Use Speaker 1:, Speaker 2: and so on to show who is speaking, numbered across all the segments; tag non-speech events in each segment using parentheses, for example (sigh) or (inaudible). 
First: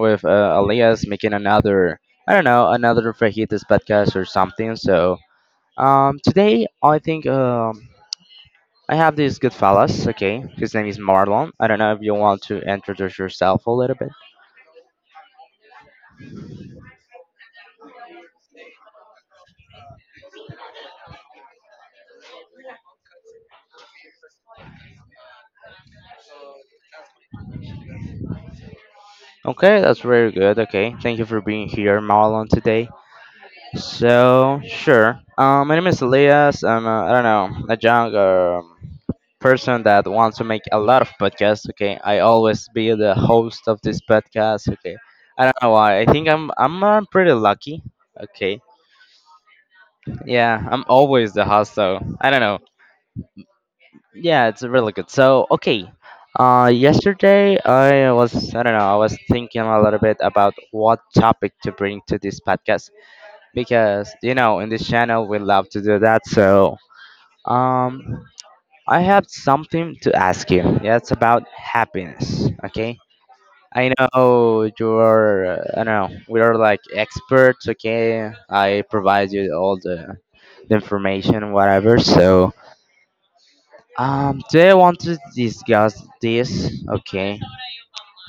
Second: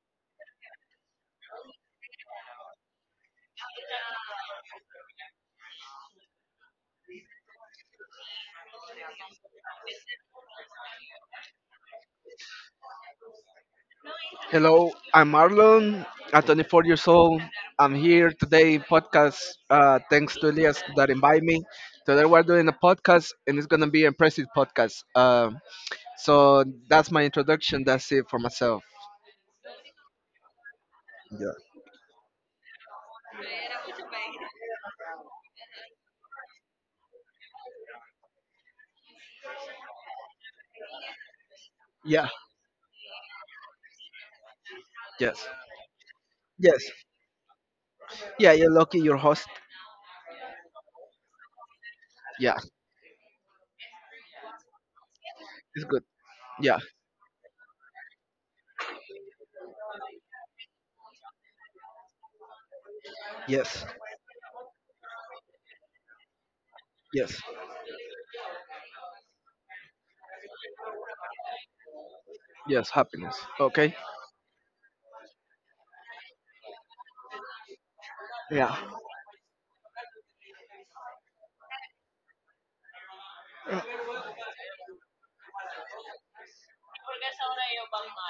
Speaker 1: with Elias making another, I don't know, another Fajitas podcast or something. So today I think I have this good fellas, okay? His name is Marlon. I don't know if you want to introduce yourself a little bit.
Speaker 2: Hello, I'm Marlon. I'm 24 years old. I'm here today podcast thanks to Elias that invite me. Today we're doing a podcast and it's gonna be an impressive podcast. So that's my introduction. That's it for myself.
Speaker 1: Okay, that's very good. Okay, thank you for
Speaker 2: Yeah.
Speaker 1: being here, Marlon, today. So, sure. My name is Elias. I'm, I don't know, a young, person that wants to make a lot of podcasts. Okay, I
Speaker 2: Yeah.
Speaker 1: always be the host of this podcast. Okay, I
Speaker 2: Yes.
Speaker 1: don't know why. I think I'm
Speaker 2: Yes.
Speaker 1: I'm, uh pretty lucky.
Speaker 2: Yeah.
Speaker 1: Okay,
Speaker 2: You're lucky. Your host.
Speaker 1: yeah, I'm always the host. So I don't
Speaker 2: Yeah.
Speaker 1: know. Yeah, it's really good. So
Speaker 2: It's
Speaker 1: okay,
Speaker 2: good. Yeah.
Speaker 1: yesterday I don't know, I was thinking a little bit about what topic to bring to this podcast,
Speaker 2: Yes.
Speaker 1: because you know in this channel we love to do that. So
Speaker 2: Yes.
Speaker 1: um, I have something to ask you. Yeah, it's about happiness.
Speaker 2: Yes.
Speaker 1: Okay,
Speaker 2: Happiness.
Speaker 1: I
Speaker 2: Okay.
Speaker 1: know you're, I don't know, we are like experts, okay?
Speaker 2: Yeah.
Speaker 1: I provide you all the information, whatever. So, today I want to discuss this, okay?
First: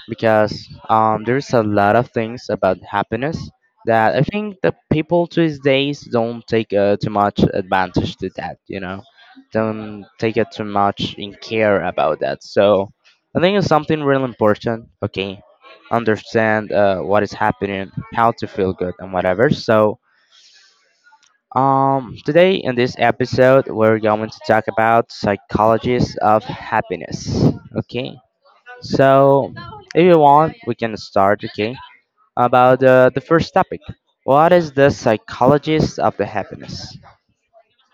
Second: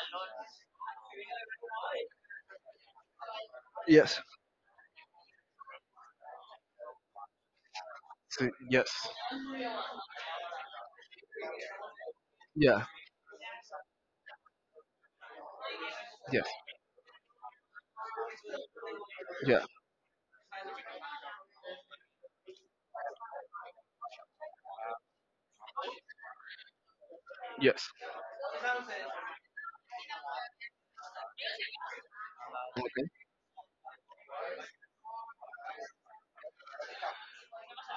Speaker 1: Because there's a lot of things about happiness that
Speaker 2: Yes.
Speaker 1: I think the people these days don't take too much advantage to
Speaker 2: See,
Speaker 1: that,
Speaker 2: yes.
Speaker 1: don't take it too much in care about that.
Speaker 2: Yeah.
Speaker 1: So I think it's something really important. Okay,
Speaker 2: Yes.
Speaker 1: understand what is happening, how to feel good, and whatever.
Speaker 2: Yeah.
Speaker 1: So today in this episode, we're going to talk about psychologists of happiness.
Speaker 2: Yes.
Speaker 1: Okay. So, if you want, we can start, okay? About the first topic. What is the psychologist of the happiness?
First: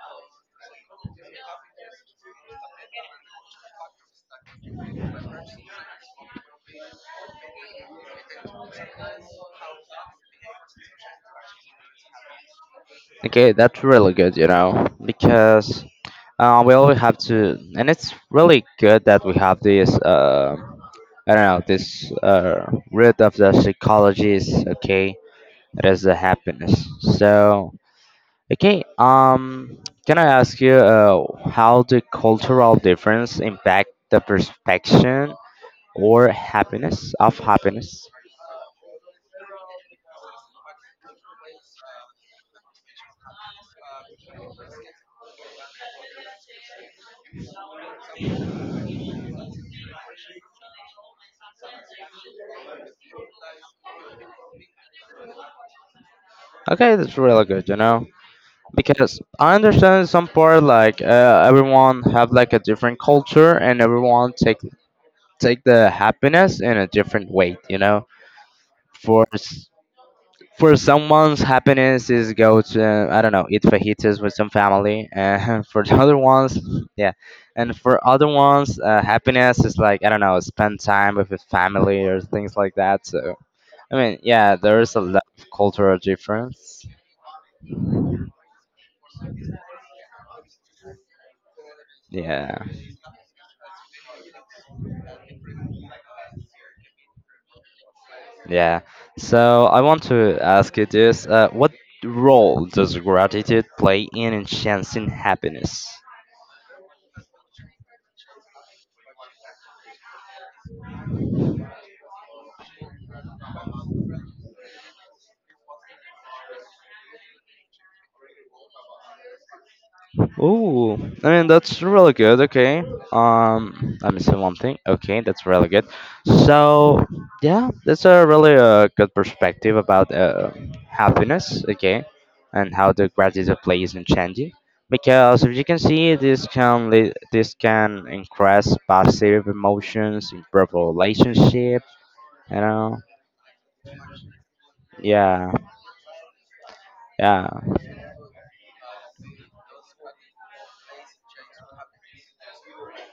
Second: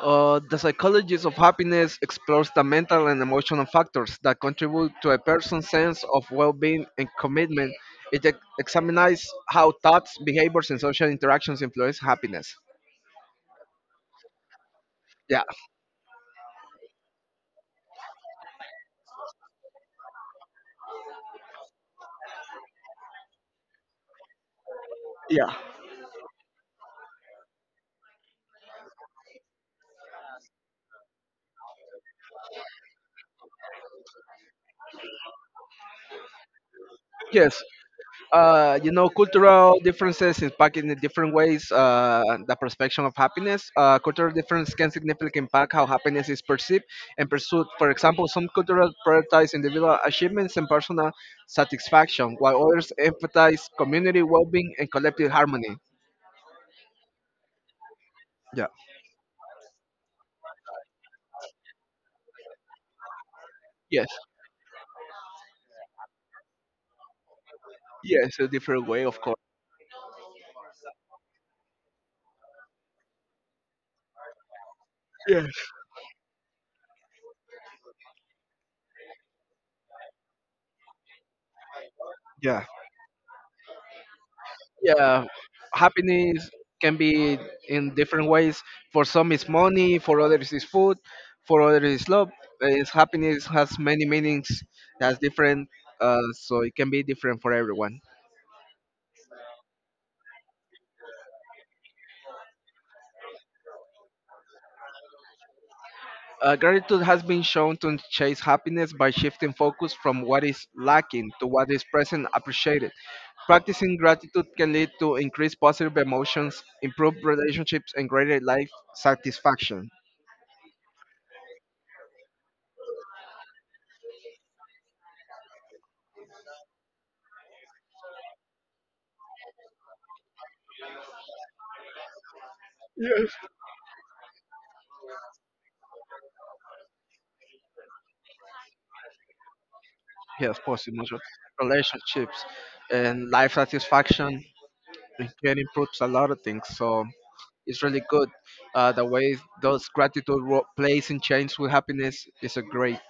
Speaker 2: The psychology of happiness explores the mental and emotional factors that contribute to a person's sense of well being and commitment. It examines how thoughts, behaviors, and social interactions influence happiness.
Speaker 1: Okay, that's really good, you know,
Speaker 2: Yeah.
Speaker 1: because we always have to, and it's really good that we have this, I don't know, this root of the psychologist, okay?
Speaker 2: Yeah.
Speaker 1: That is the happiness. So, okay, can I ask you how the cultural difference impact the perception or happiness of
Speaker 2: Yes,
Speaker 1: happiness?
Speaker 2: you know, cultural differences impact in different ways the perception of happiness. Cultural difference can significantly impact how happiness is perceived and pursued. For example, some cultures prioritize individual achievements and personal satisfaction, while others emphasize community well-being and collective harmony.
Speaker 1: Okay, that's really good, you know,
Speaker 2: Yeah.
Speaker 1: because I understand some part like everyone have like a different culture, and
Speaker 2: Yes,
Speaker 1: everyone take the happiness in a different way, you know.
Speaker 2: yes, a different way, of
Speaker 1: For
Speaker 2: course.
Speaker 1: s- for someone's happiness is go to, I don't know, eat fajitas with some family, and
Speaker 2: Yes.
Speaker 1: (laughs) for the other ones, yeah, and for other ones, happiness is like, I don't know, spend time with his family or things
Speaker 2: Yeah.
Speaker 1: like that. So I mean, yeah, there is a lot
Speaker 2: Yeah,
Speaker 1: of cultural
Speaker 2: happiness
Speaker 1: difference.
Speaker 2: can be in different ways. For some it's money, for others it's food, for others it's love.
Speaker 1: Yeah,
Speaker 2: It's happiness has many meanings, has different, so it can be different for everyone.
Speaker 1: yeah. So I want to ask you this: what role does gratitude play in enhancing happiness?
Speaker 2: Gratitude has been shown to chase happiness by shifting focus from what is lacking to what is present appreciated. Practicing gratitude can lead to increased positive emotions, improved relationships, and greater life satisfaction.
Speaker 1: Ooh, I mean, that's really good. Okay. Let me see one thing. Okay, that's really good. So yeah, that's a really good perspective about happiness. Okay, and how the gratitude plays in changing. Because if you can see, this can lead, this can increase positive emotions,
Speaker 2: Yeah, of
Speaker 1: improve
Speaker 2: course, emotional
Speaker 1: relationship.
Speaker 2: relationships
Speaker 1: You know.
Speaker 2: and life satisfaction. It
Speaker 1: Yeah.
Speaker 2: can improve a lot of things. So
Speaker 1: Yeah.
Speaker 2: it's really good. The way those gratitude plays in change with happiness is a great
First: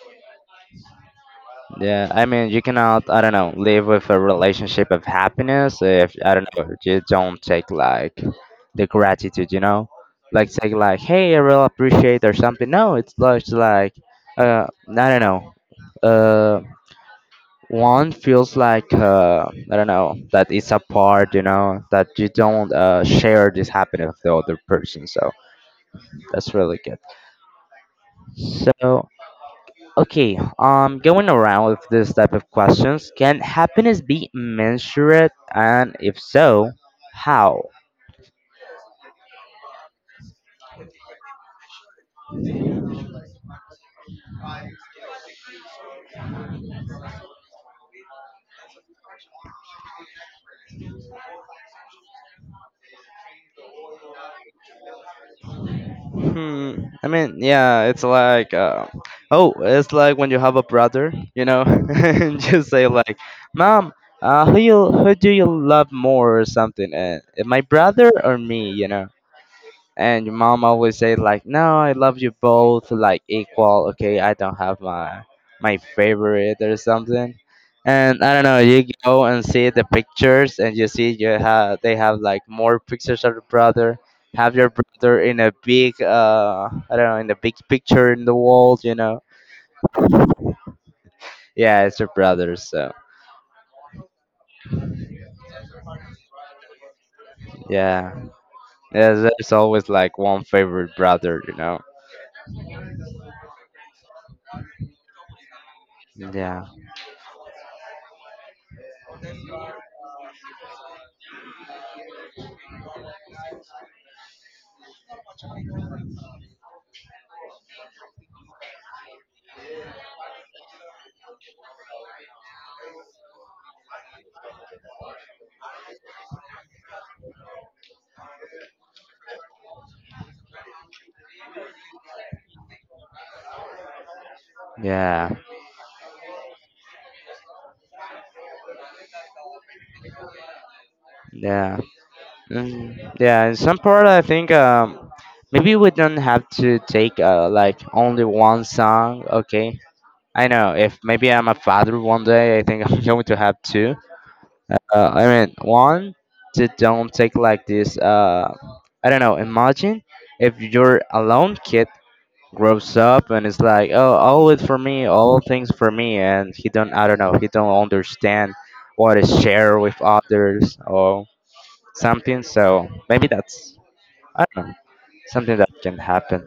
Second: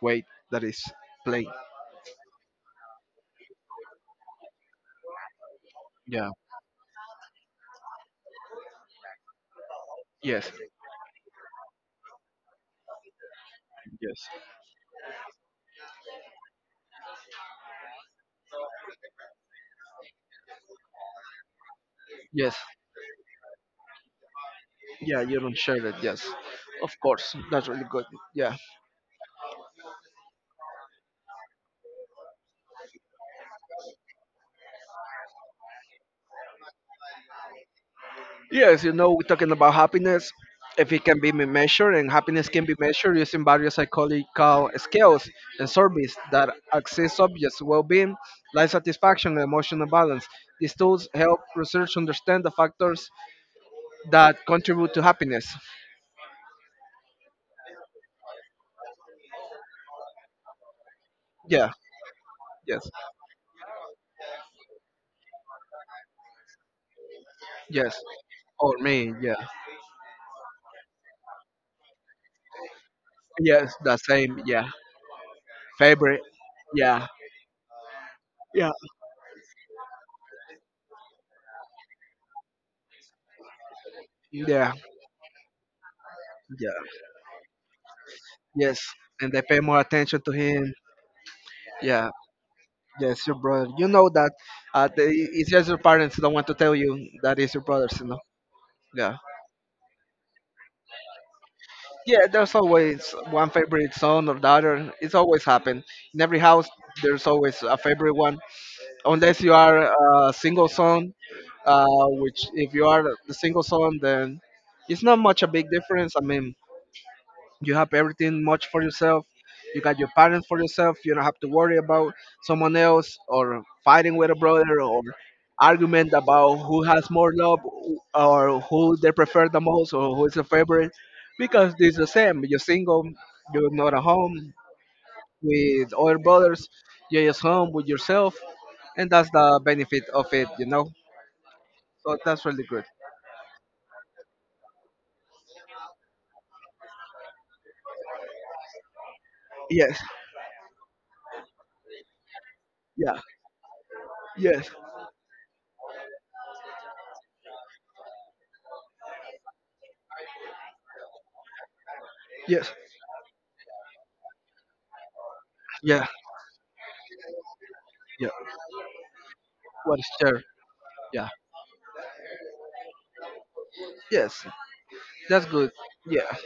Speaker 2: way that is playing.
Speaker 1: Yeah, I mean, you cannot, I don't know, live with a relationship of happiness if,
Speaker 2: Yeah.
Speaker 1: I don't know, you don't take like the gratitude, you know?
Speaker 2: Yes.
Speaker 1: Like, take like, hey, I really appreciate or something. No, it's just like,
Speaker 2: Yes.
Speaker 1: uh, I don't know. Uh, One feels like, I don't know, that it's apart, you know, that you
Speaker 2: Yes.
Speaker 1: don't share this happiness with the other person.
Speaker 2: Yeah,
Speaker 1: So
Speaker 2: you don't share it. Yes.
Speaker 1: that's really
Speaker 2: Of
Speaker 1: good.
Speaker 2: course. That's really good. Yeah.
Speaker 1: So okay, going around with this type of questions, can happiness be measured, and if so, how?
Speaker 2: Yes, you know, we're talking about happiness. If it can be measured, and happiness can be measured using various psychological scales and surveys that assess subjects' well-being, life satisfaction, and emotional balance. These tools help researchers understand the factors that contribute to happiness.
Speaker 1: Hmm. I mean, yeah, it's like, oh, it's like when you have a brother, you know, (laughs)
Speaker 2: Yeah,
Speaker 1: and you say
Speaker 2: yes,
Speaker 1: like, "Mom, who do you love more or something? My
Speaker 2: yes.
Speaker 1: brother or me?"
Speaker 2: Or
Speaker 1: You know.
Speaker 2: me, yeah,
Speaker 1: And your mom always say like, "No, I love you both like
Speaker 2: yes,
Speaker 1: equal.
Speaker 2: the
Speaker 1: Okay, I
Speaker 2: same,
Speaker 1: don't
Speaker 2: yeah.
Speaker 1: have my
Speaker 2: Favorite,
Speaker 1: favorite or
Speaker 2: yeah,
Speaker 1: something." And I don't know,
Speaker 2: yeah,
Speaker 1: you go and see the pictures, and you see you have they have like more pictures of the brother, have your
Speaker 2: yeah,
Speaker 1: brother in a big,
Speaker 2: yeah.
Speaker 1: I don't know, in a big picture in the wall,
Speaker 2: Yes,
Speaker 1: you know.
Speaker 2: and they pay more attention to him.
Speaker 1: Yeah, it's your
Speaker 2: Yeah.
Speaker 1: brother, so
Speaker 2: Yes, your brother. You know that it's just your parents don't want to tell you that it's your brothers, you
Speaker 1: yeah,
Speaker 2: know. Yeah.
Speaker 1: there's always like one favorite brother, you know.
Speaker 2: Yeah, there's always one favorite son or daughter. It's always happened. In every
Speaker 1: Yeah,
Speaker 2: house, there's always a favorite one. Unless you are a single son, uh, which if you are the single son, then it's not much a big difference. I mean, you have everything much for yourself. You got your parents for yourself. You don't have to worry about someone else or fighting with a brother or argument about who has more love or who they prefer the most or who is the favorite. Because it's the same. You're single. You're not at home
Speaker 1: yeah,
Speaker 2: with other brothers. You're just home with yourself, and that's the benefit of it. You know.
Speaker 1: yeah.
Speaker 2: So that's really good.
Speaker 1: Mm, yeah, in some part, I think maybe we don't have to take like only one song. Okay,
Speaker 2: Yes.
Speaker 1: I know if maybe I'm a father one day, I think (laughs) I'm
Speaker 2: Yeah.
Speaker 1: going to have two.
Speaker 2: Yes.
Speaker 1: Uh, I mean, one to don't take like this. I don't know. Imagine if your alone kid
Speaker 2: Yes.
Speaker 1: grows up and it's like, oh, all it for me, all things for
Speaker 2: Yeah.
Speaker 1: me, and he don't. I don't know. He don't
Speaker 2: Yeah.
Speaker 1: understand what is share with
Speaker 2: What is share?
Speaker 1: others or
Speaker 2: Yeah.
Speaker 1: something. So maybe that's, I
Speaker 2: Yes.
Speaker 1: don't know,
Speaker 2: That's
Speaker 1: something that
Speaker 2: good.
Speaker 1: can
Speaker 2: Yeah,
Speaker 1: happen.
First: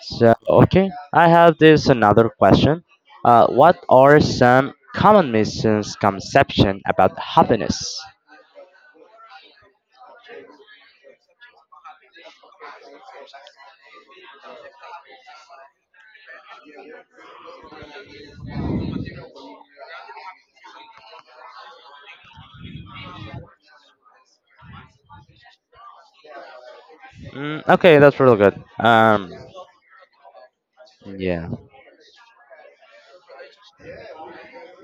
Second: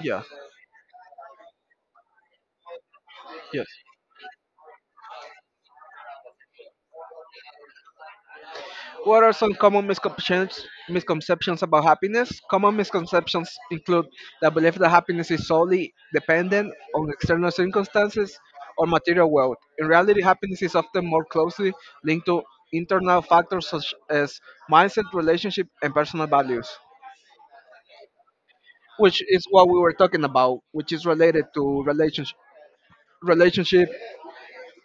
Speaker 2: yeah,
Speaker 1: So, okay, I have this another question.
Speaker 2: yes.
Speaker 1: What are some common misconceptions about happiness?
Speaker 2: What are some common misconceptions about happiness? Common misconceptions include the belief that happiness is solely dependent on external circumstances or material wealth. In reality, happiness is often more closely linked to internal factors such as mindset, relationship, and personal values,
Speaker 1: Mm, okay, that's really good.
Speaker 2: which is what we were talking about, which is related
Speaker 1: Yeah,
Speaker 2: to relationship, relationship,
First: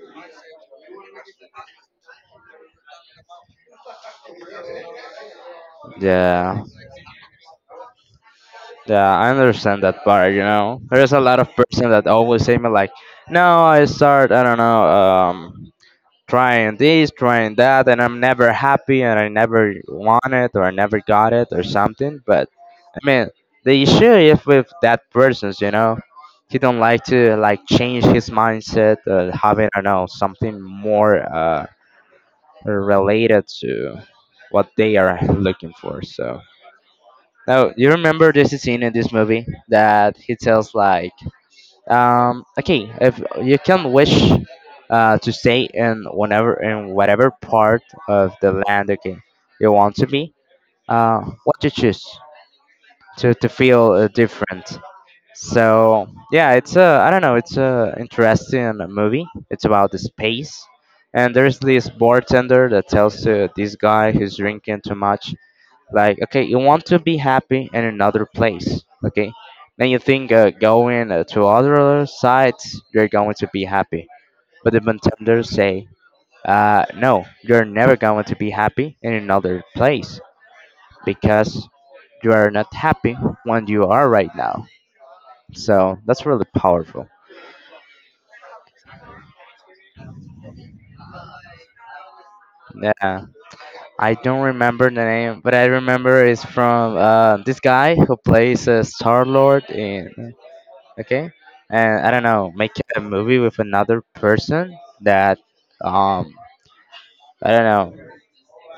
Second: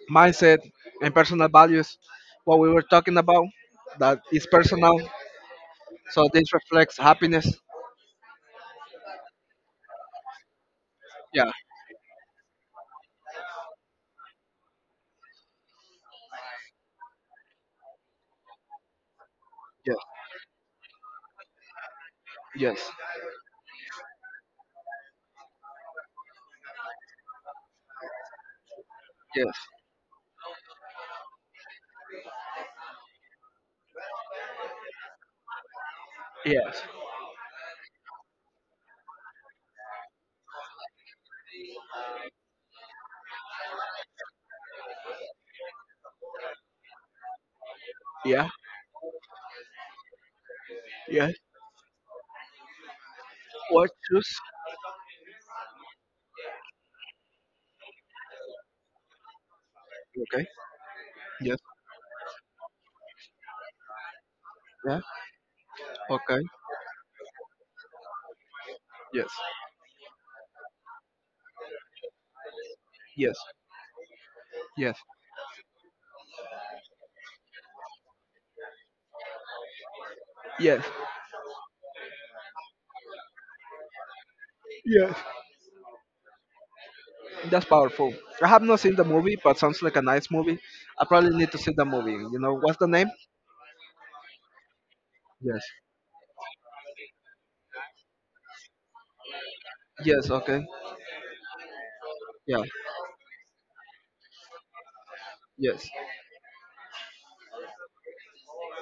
Speaker 2: mindset, and personal values, what we were talking about, that is personal, so this
Speaker 1: yeah,
Speaker 2: reflects happiness.
Speaker 1: yeah. I understand that part. You know, there's a lot of
Speaker 2: Yeah.
Speaker 1: person that always say me like, "No, I start, I don't know, trying this, trying that, and I'm never happy, and I never
Speaker 2: Yes.
Speaker 1: want it, or I never got it, or something." But
Speaker 2: Yes.
Speaker 1: I mean, the issue is with that person's, you know, he don't like to like change his mindset,
Speaker 2: Yes.
Speaker 1: having, I don't know, something more related to what they are looking for. So
Speaker 2: Yes.
Speaker 1: now you remember this scene in this movie that he tells like, okay, if you can wish. To stay in whenever in whatever part of
Speaker 2: Yeah.
Speaker 1: the land, okay, you want to be,
Speaker 2: Yes.
Speaker 1: what you choose to
Speaker 2: What
Speaker 1: feel
Speaker 2: choose.
Speaker 1: different. So yeah, it's a, I don't know, it's a interesting movie. It's about the
Speaker 2: Okay.
Speaker 1: space, and
Speaker 2: Yes.
Speaker 1: there's this bartender that tells this guy who's drinking too
Speaker 2: Yeah.
Speaker 1: much, like,
Speaker 2: Okay.
Speaker 1: okay, you want to be happy in another place,
Speaker 2: Yes.
Speaker 1: okay? Then you think going to other sites you're
Speaker 2: Yes.
Speaker 1: going to be happy, but the
Speaker 2: Yes.
Speaker 1: bartender say, no, you're never going to be happy in another place
Speaker 2: Yes.
Speaker 1: because you are not happy when you are right now.
Speaker 2: Yes.
Speaker 1: So that's really powerful.
Speaker 2: That's powerful. I have not seen the movie, but sounds like a nice movie. I probably need to see the movie. You know what's the name?
Speaker 1: Yeah, I don't remember the name, but
Speaker 2: Yes.
Speaker 1: I remember it's from this guy who plays Star Lord in,
Speaker 2: Yes. Okay.
Speaker 1: okay, and I don't know,
Speaker 2: Yeah.
Speaker 1: make a movie with another person that,
Speaker 2: Yes.
Speaker 1: um I don't know,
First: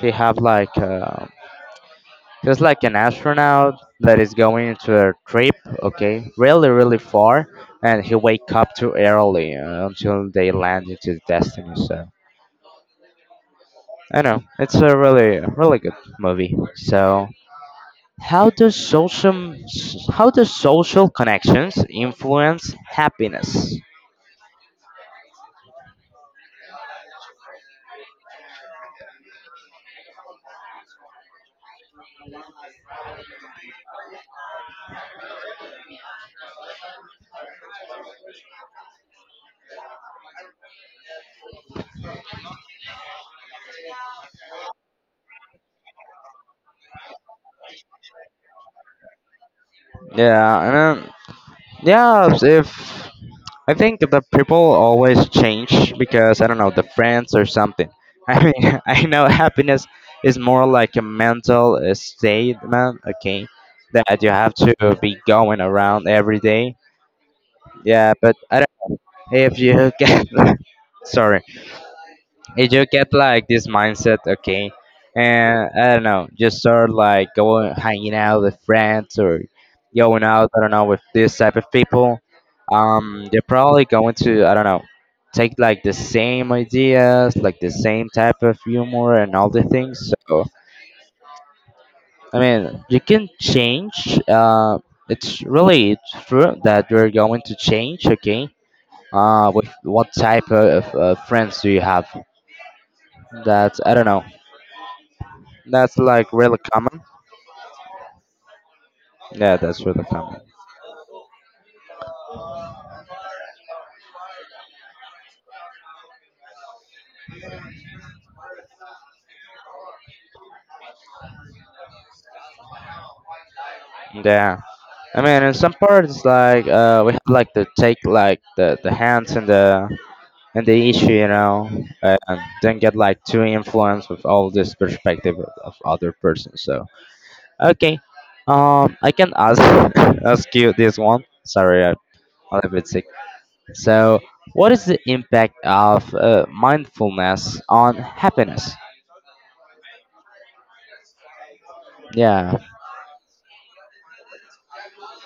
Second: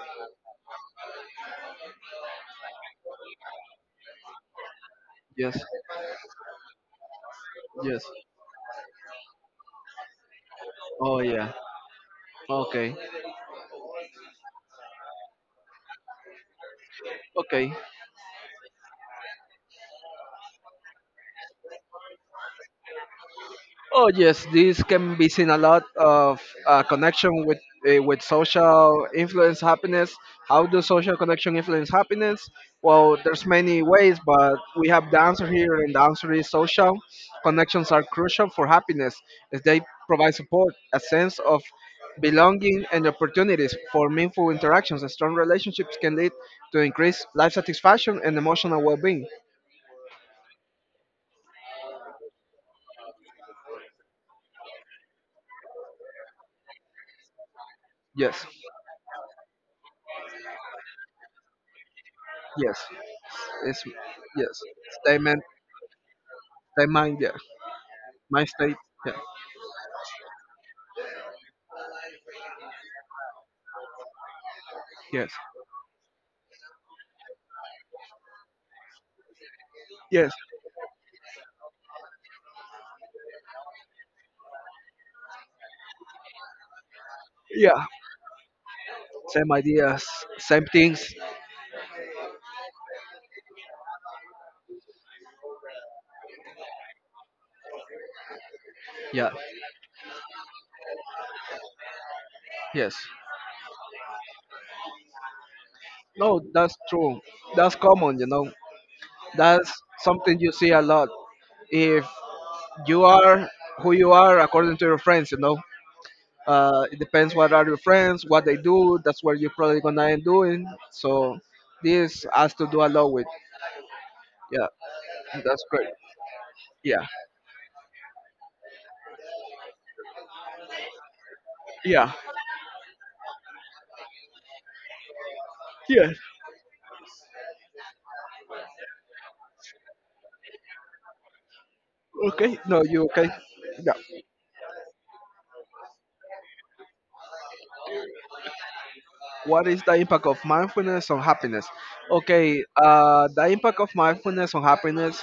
Speaker 1: they have like, just like an astronaut that is going into a trip,
Speaker 2: Yes.
Speaker 1: okay, really really far,
Speaker 2: Yes.
Speaker 1: and he wake up too early, until they land into
Speaker 2: Oh yeah.
Speaker 1: destiny. So
Speaker 2: Okay.
Speaker 1: I don't know, it's a really really good movie. So.
Speaker 2: Okay.
Speaker 1: How does social how does social connections influence happiness?
Speaker 2: Oh yes, this can be seen a lot of connection with with social influence happiness. How do social connection influence happiness? Well, there's many ways, but we have the answer here, and the answer is social connections are crucial for happiness, as they provide support, a sense of belonging, and opportunities for meaningful interactions. Strong relationships can lead to increased life satisfaction and emotional well-being.
Speaker 1: Yeah, and um, yeah, if I think the people always change because, I don't know, the friends or something. I
Speaker 2: Yes.
Speaker 1: mean, (laughs) I know happiness is more like a mental
Speaker 2: Yes.
Speaker 1: statement, okay,
Speaker 2: It's
Speaker 1: that you have
Speaker 2: yes.
Speaker 1: to be
Speaker 2: Same man.
Speaker 1: going around every day.
Speaker 2: Same mind. Yeah.
Speaker 1: Yeah, but
Speaker 2: Mind
Speaker 1: I
Speaker 2: state.
Speaker 1: don't,
Speaker 2: Yeah.
Speaker 1: if you (laughs) get, sorry, you just get like this mindset, okay,
Speaker 2: Yes.
Speaker 1: and I don't know, just start like going hanging out with friends or going
Speaker 2: Yes.
Speaker 1: out, I don't know, with this type of people. They're probably going to, I don't know, take like the same ideas, like the
Speaker 2: Yeah.
Speaker 1: same type of humor and all
Speaker 2: Same
Speaker 1: the
Speaker 2: ideas.
Speaker 1: things. So
Speaker 2: Same things.
Speaker 1: I mean, you can change. It's really true that you're going to change, okay.
Speaker 2: Yeah.
Speaker 1: With what type of friends do you have?
Speaker 2: Yes.
Speaker 1: That, I don't know. That's like
Speaker 2: No,
Speaker 1: really
Speaker 2: that's
Speaker 1: common.
Speaker 2: true. That's common. You know.
Speaker 1: Yeah,
Speaker 2: That's
Speaker 1: that's really common.
Speaker 2: something you see a lot. If you are who you are according to your friends. You know. It depends what are your friends, what they do. That's what you're probably gonna end doing. So this has to do a lot with.
Speaker 1: Yeah.
Speaker 2: Yeah.
Speaker 1: I mean, in
Speaker 2: That's
Speaker 1: some
Speaker 2: great.
Speaker 1: parts, like
Speaker 2: Yeah.
Speaker 1: we have like to take like the hands and the issue, you know,
Speaker 2: Yeah.
Speaker 1: and then get like too influenced with all this perspective of other
Speaker 2: Yeah.
Speaker 1: person. So okay, I can ask (laughs) ask you this one. Sorry, I'm a
Speaker 2: Okay.
Speaker 1: little bit
Speaker 2: No,
Speaker 1: sick.
Speaker 2: you okay? Yeah.
Speaker 1: So, what is the impact of mindfulness on happiness?
Speaker 2: What is the impact of mindfulness on happiness?
Speaker 1: Yeah,
Speaker 2: Okay. The impact of mindfulness on happiness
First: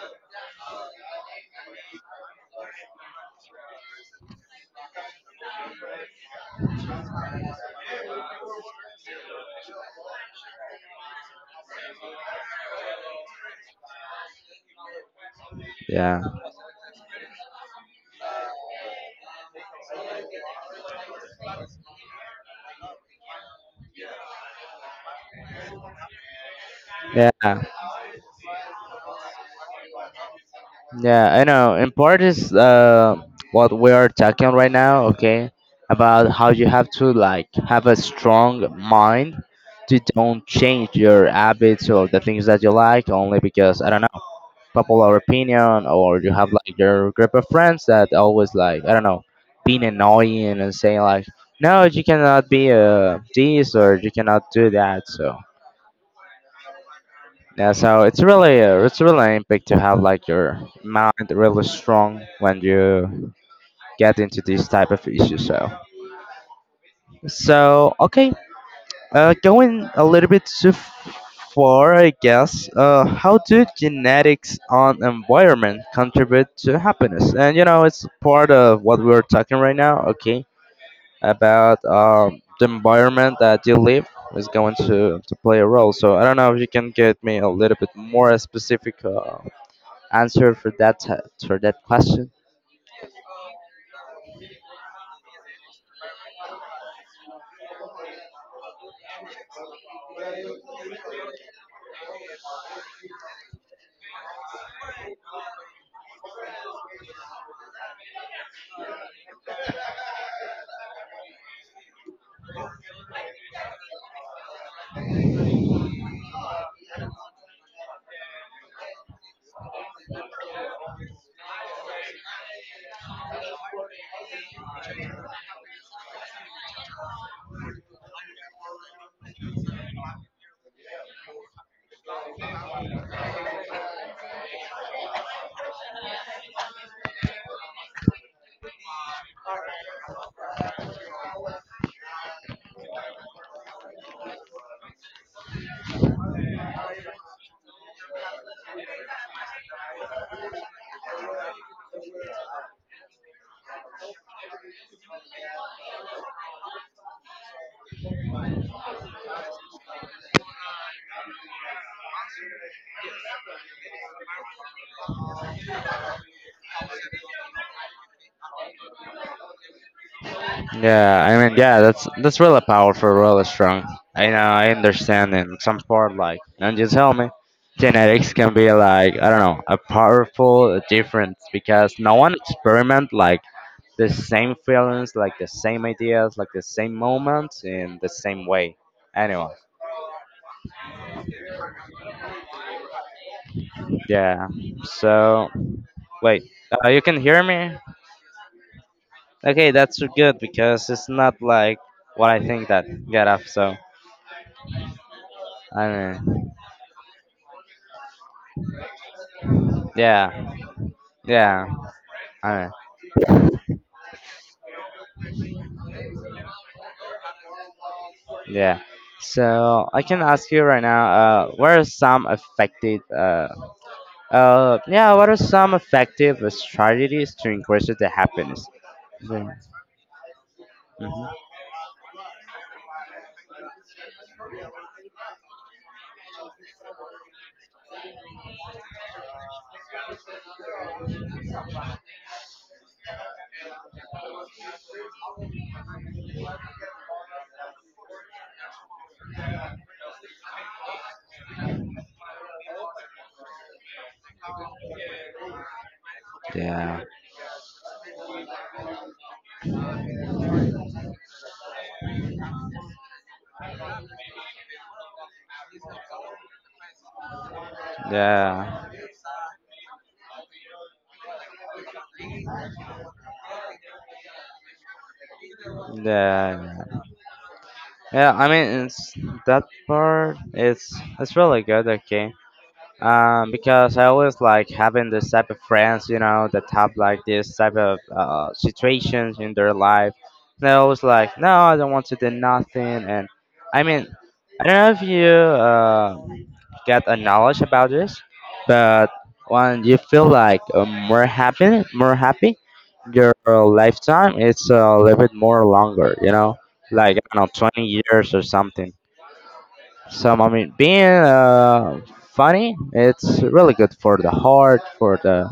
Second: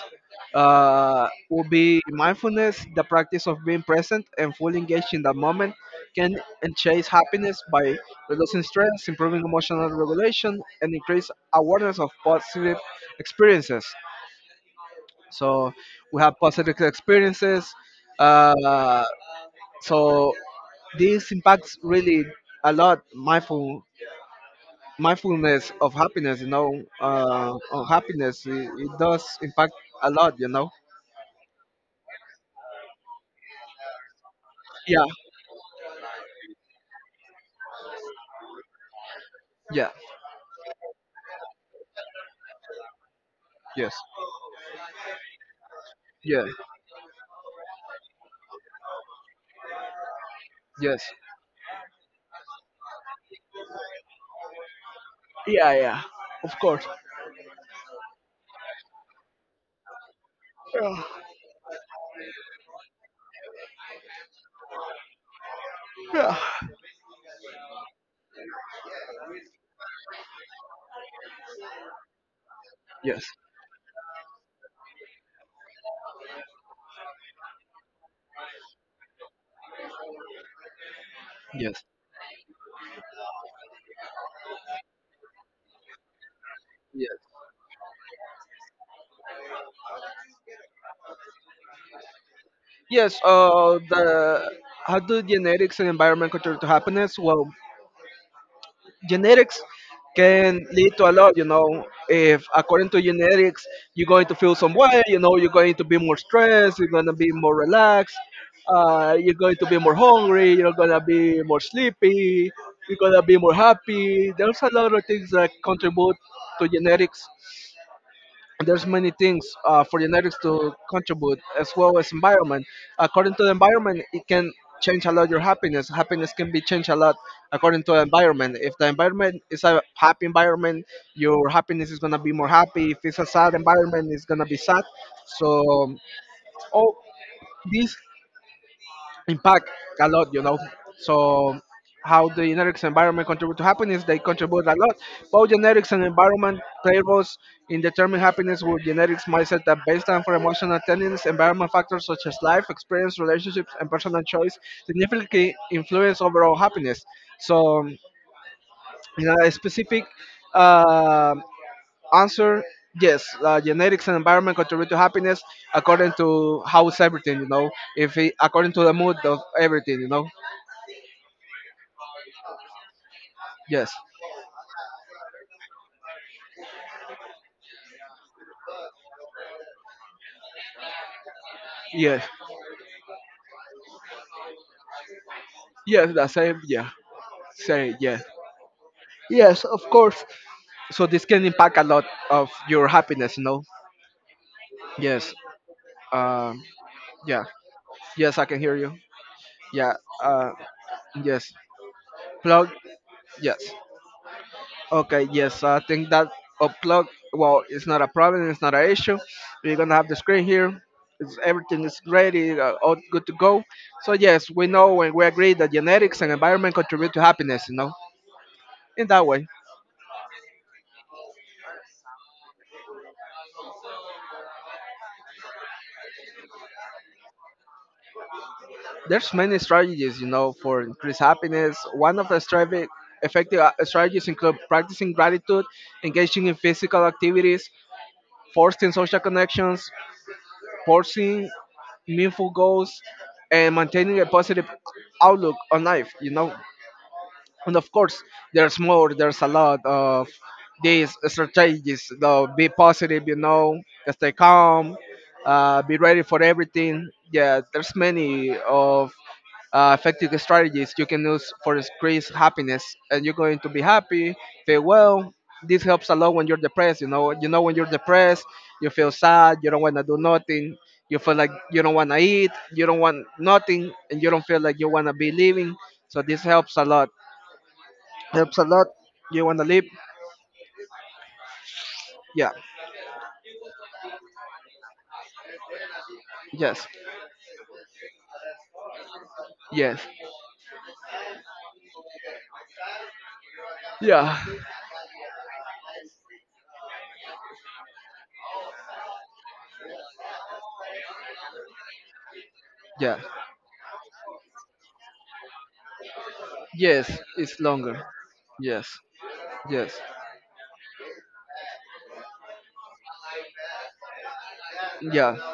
Speaker 2: will be mindfulness, the practice of being present and fully engaged in the moment, can chase happiness by reducing stress, improving emotional regulation, and increase awareness of positive experiences. So
Speaker 1: yeah,
Speaker 2: we have positive experiences. Uh, So this impacts really a lot mindfulness of happiness. You know,
Speaker 1: yeah.
Speaker 2: on happiness it, does impact a lot. You know.
Speaker 1: Yeah, I know. In part is, what we are talking right
Speaker 2: Yeah.
Speaker 1: now, okay, about how you have to like have a strong mind
Speaker 2: Yeah.
Speaker 1: to don't change your habits or the things that you like only because, I
Speaker 2: Yes.
Speaker 1: don't know, popular opinion, or you
Speaker 2: Yeah.
Speaker 1: have like your group of friends that always like, I don't know, being annoying and saying
Speaker 2: Yes.
Speaker 1: like, no, you cannot be, this or you cannot do that, so
Speaker 2: Yeah. Yeah. Of course.
Speaker 1: yeah, so it's really an big to have like your
Speaker 2: Yeah.
Speaker 1: mind really strong when you get into these type of issues. So
Speaker 2: Yeah.
Speaker 1: okay, going a little bit too far, I guess.
Speaker 2: Yes.
Speaker 1: How do genetics on environment contribute to happiness? And you know, it's part of what we're talking right now. Okay, about
Speaker 2: Yes.
Speaker 1: the environment that you live is going to play a role. So I don't know if you can
Speaker 2: Yes.
Speaker 1: get me a little bit more specific. Answer for for that question.
Speaker 2: Yes. The How do genetics and environment contribute to happiness? Well, genetics can lead to a lot. You know, if according to genetics you're going to feel some way. You know, you're going to be more stressed, you're going to be more relaxed, you're going to be more hungry, you're going to be more sleepy, you're going to be more happy. There's a lot of things that contribute to genetics. There's many things for genetics to contribute as well as environment. According to the environment, it can change a lot your happiness. Happiness can be changed a lot according to the environment. If the environment is a happy environment, your happiness is going to be more happy. If it's a sad environment, it's going to be sad. So all these impact a lot, you know. So how the genetics environment contribute to happiness, they contribute a lot. Both genetics and environment play roles in determining happiness, with genetics mindset that baseline for emotional intelligence, environment factors such as life, experience, relationships, and personal choice significantly influence overall happiness. So in a specific um answer: yes, genetics and environment contribute to happiness according to how is everything, you know. If it, according to the mood of everything, you know.
Speaker 1: Yeah, I mean, that's really powerful, really strong.
Speaker 2: Yes,
Speaker 1: I know, I understand in some part, like, and you tell me, genetics can be like, I don't know, a powerful difference because no
Speaker 2: yes,
Speaker 1: one experiment like the same feelings, like the same
Speaker 2: yes. The
Speaker 1: ideas, like
Speaker 2: same.
Speaker 1: the
Speaker 2: Yeah,
Speaker 1: same moments
Speaker 2: same.
Speaker 1: in the
Speaker 2: Yeah,
Speaker 1: same way. Anyway,
Speaker 2: yes. Of course. So this can impact a lot of your happiness, you know.
Speaker 1: yeah.
Speaker 2: Yes.
Speaker 1: So wait,
Speaker 2: Um.
Speaker 1: you can hear
Speaker 2: Yeah.
Speaker 1: me?
Speaker 2: Yes, I can hear you.
Speaker 1: Okay,
Speaker 2: Yeah.
Speaker 1: that's good
Speaker 2: Uh.
Speaker 1: because it's not
Speaker 2: Yes.
Speaker 1: like what I think
Speaker 2: Plug.
Speaker 1: that get up.
Speaker 2: Yes.
Speaker 1: So.
Speaker 2: Okay, yes, so I
Speaker 1: I
Speaker 2: think that
Speaker 1: mean,
Speaker 2: upload, well, it's not a problem, it's not an issue. We're gonna have the screen
Speaker 1: yeah,
Speaker 2: here. It's,
Speaker 1: yeah,
Speaker 2: everything is ready,
Speaker 1: I mean,
Speaker 2: all good to go. So yes, we know and we agree that genetics and environment contribute to happiness, you know,
Speaker 1: yeah.
Speaker 2: in that way.
Speaker 1: So I can ask you right now, what are some effective, yeah, what are some effective strategies to increase the happiness?
Speaker 2: There's
Speaker 1: Yeah.
Speaker 2: many strategies, you know, for increased
Speaker 1: Mhm.
Speaker 2: happiness. One of the strategic effective strategies include practicing gratitude, engaging in physical activities, fostering social connections, pursuing meaningful goals, and maintaining a positive outlook on life. You know, and of course there's more. There's a lot of these strategies. Though be positive, you know, stay calm, be ready for
Speaker 1: Yeah,
Speaker 2: everything. Yeah, there's many of effective strategies you can use for increased happiness, and you're going to be happy, feel well. This helps a lot when you're depressed. You know, you know when you're depressed you
Speaker 1: yeah,
Speaker 2: feel sad, you don't want to do nothing, you feel like you don't want to eat, you don't want nothing, and you don't feel like you want to be living. So this
Speaker 1: yeah,
Speaker 2: helps a
Speaker 1: yeah.
Speaker 2: lot.
Speaker 1: Yeah, I
Speaker 2: Helps a lot.
Speaker 1: mean, it's
Speaker 2: You wanna
Speaker 1: that
Speaker 2: live?
Speaker 1: part. It's really good. Okay,
Speaker 2: Yeah.
Speaker 1: because I always like having this type of friends, you know, that
Speaker 2: Yes.
Speaker 1: have like this type of situations in their
Speaker 2: Yes.
Speaker 1: life. And I always like, no, I don't want to do nothing. And I mean,
Speaker 2: Yeah.
Speaker 1: I don't know if you get a knowledge about this, but when you feel like more happy,
Speaker 2: Yeah.
Speaker 1: your lifetime it's a little bit more longer, you know, like
Speaker 2: Yes.
Speaker 1: I don't
Speaker 2: It's
Speaker 1: know, 20
Speaker 2: longer.
Speaker 1: years or
Speaker 2: Yes.
Speaker 1: something.
Speaker 2: Yes.
Speaker 1: Some, I mean, being funny, it's really good for the heart, for
Speaker 2: Yeah.
Speaker 1: the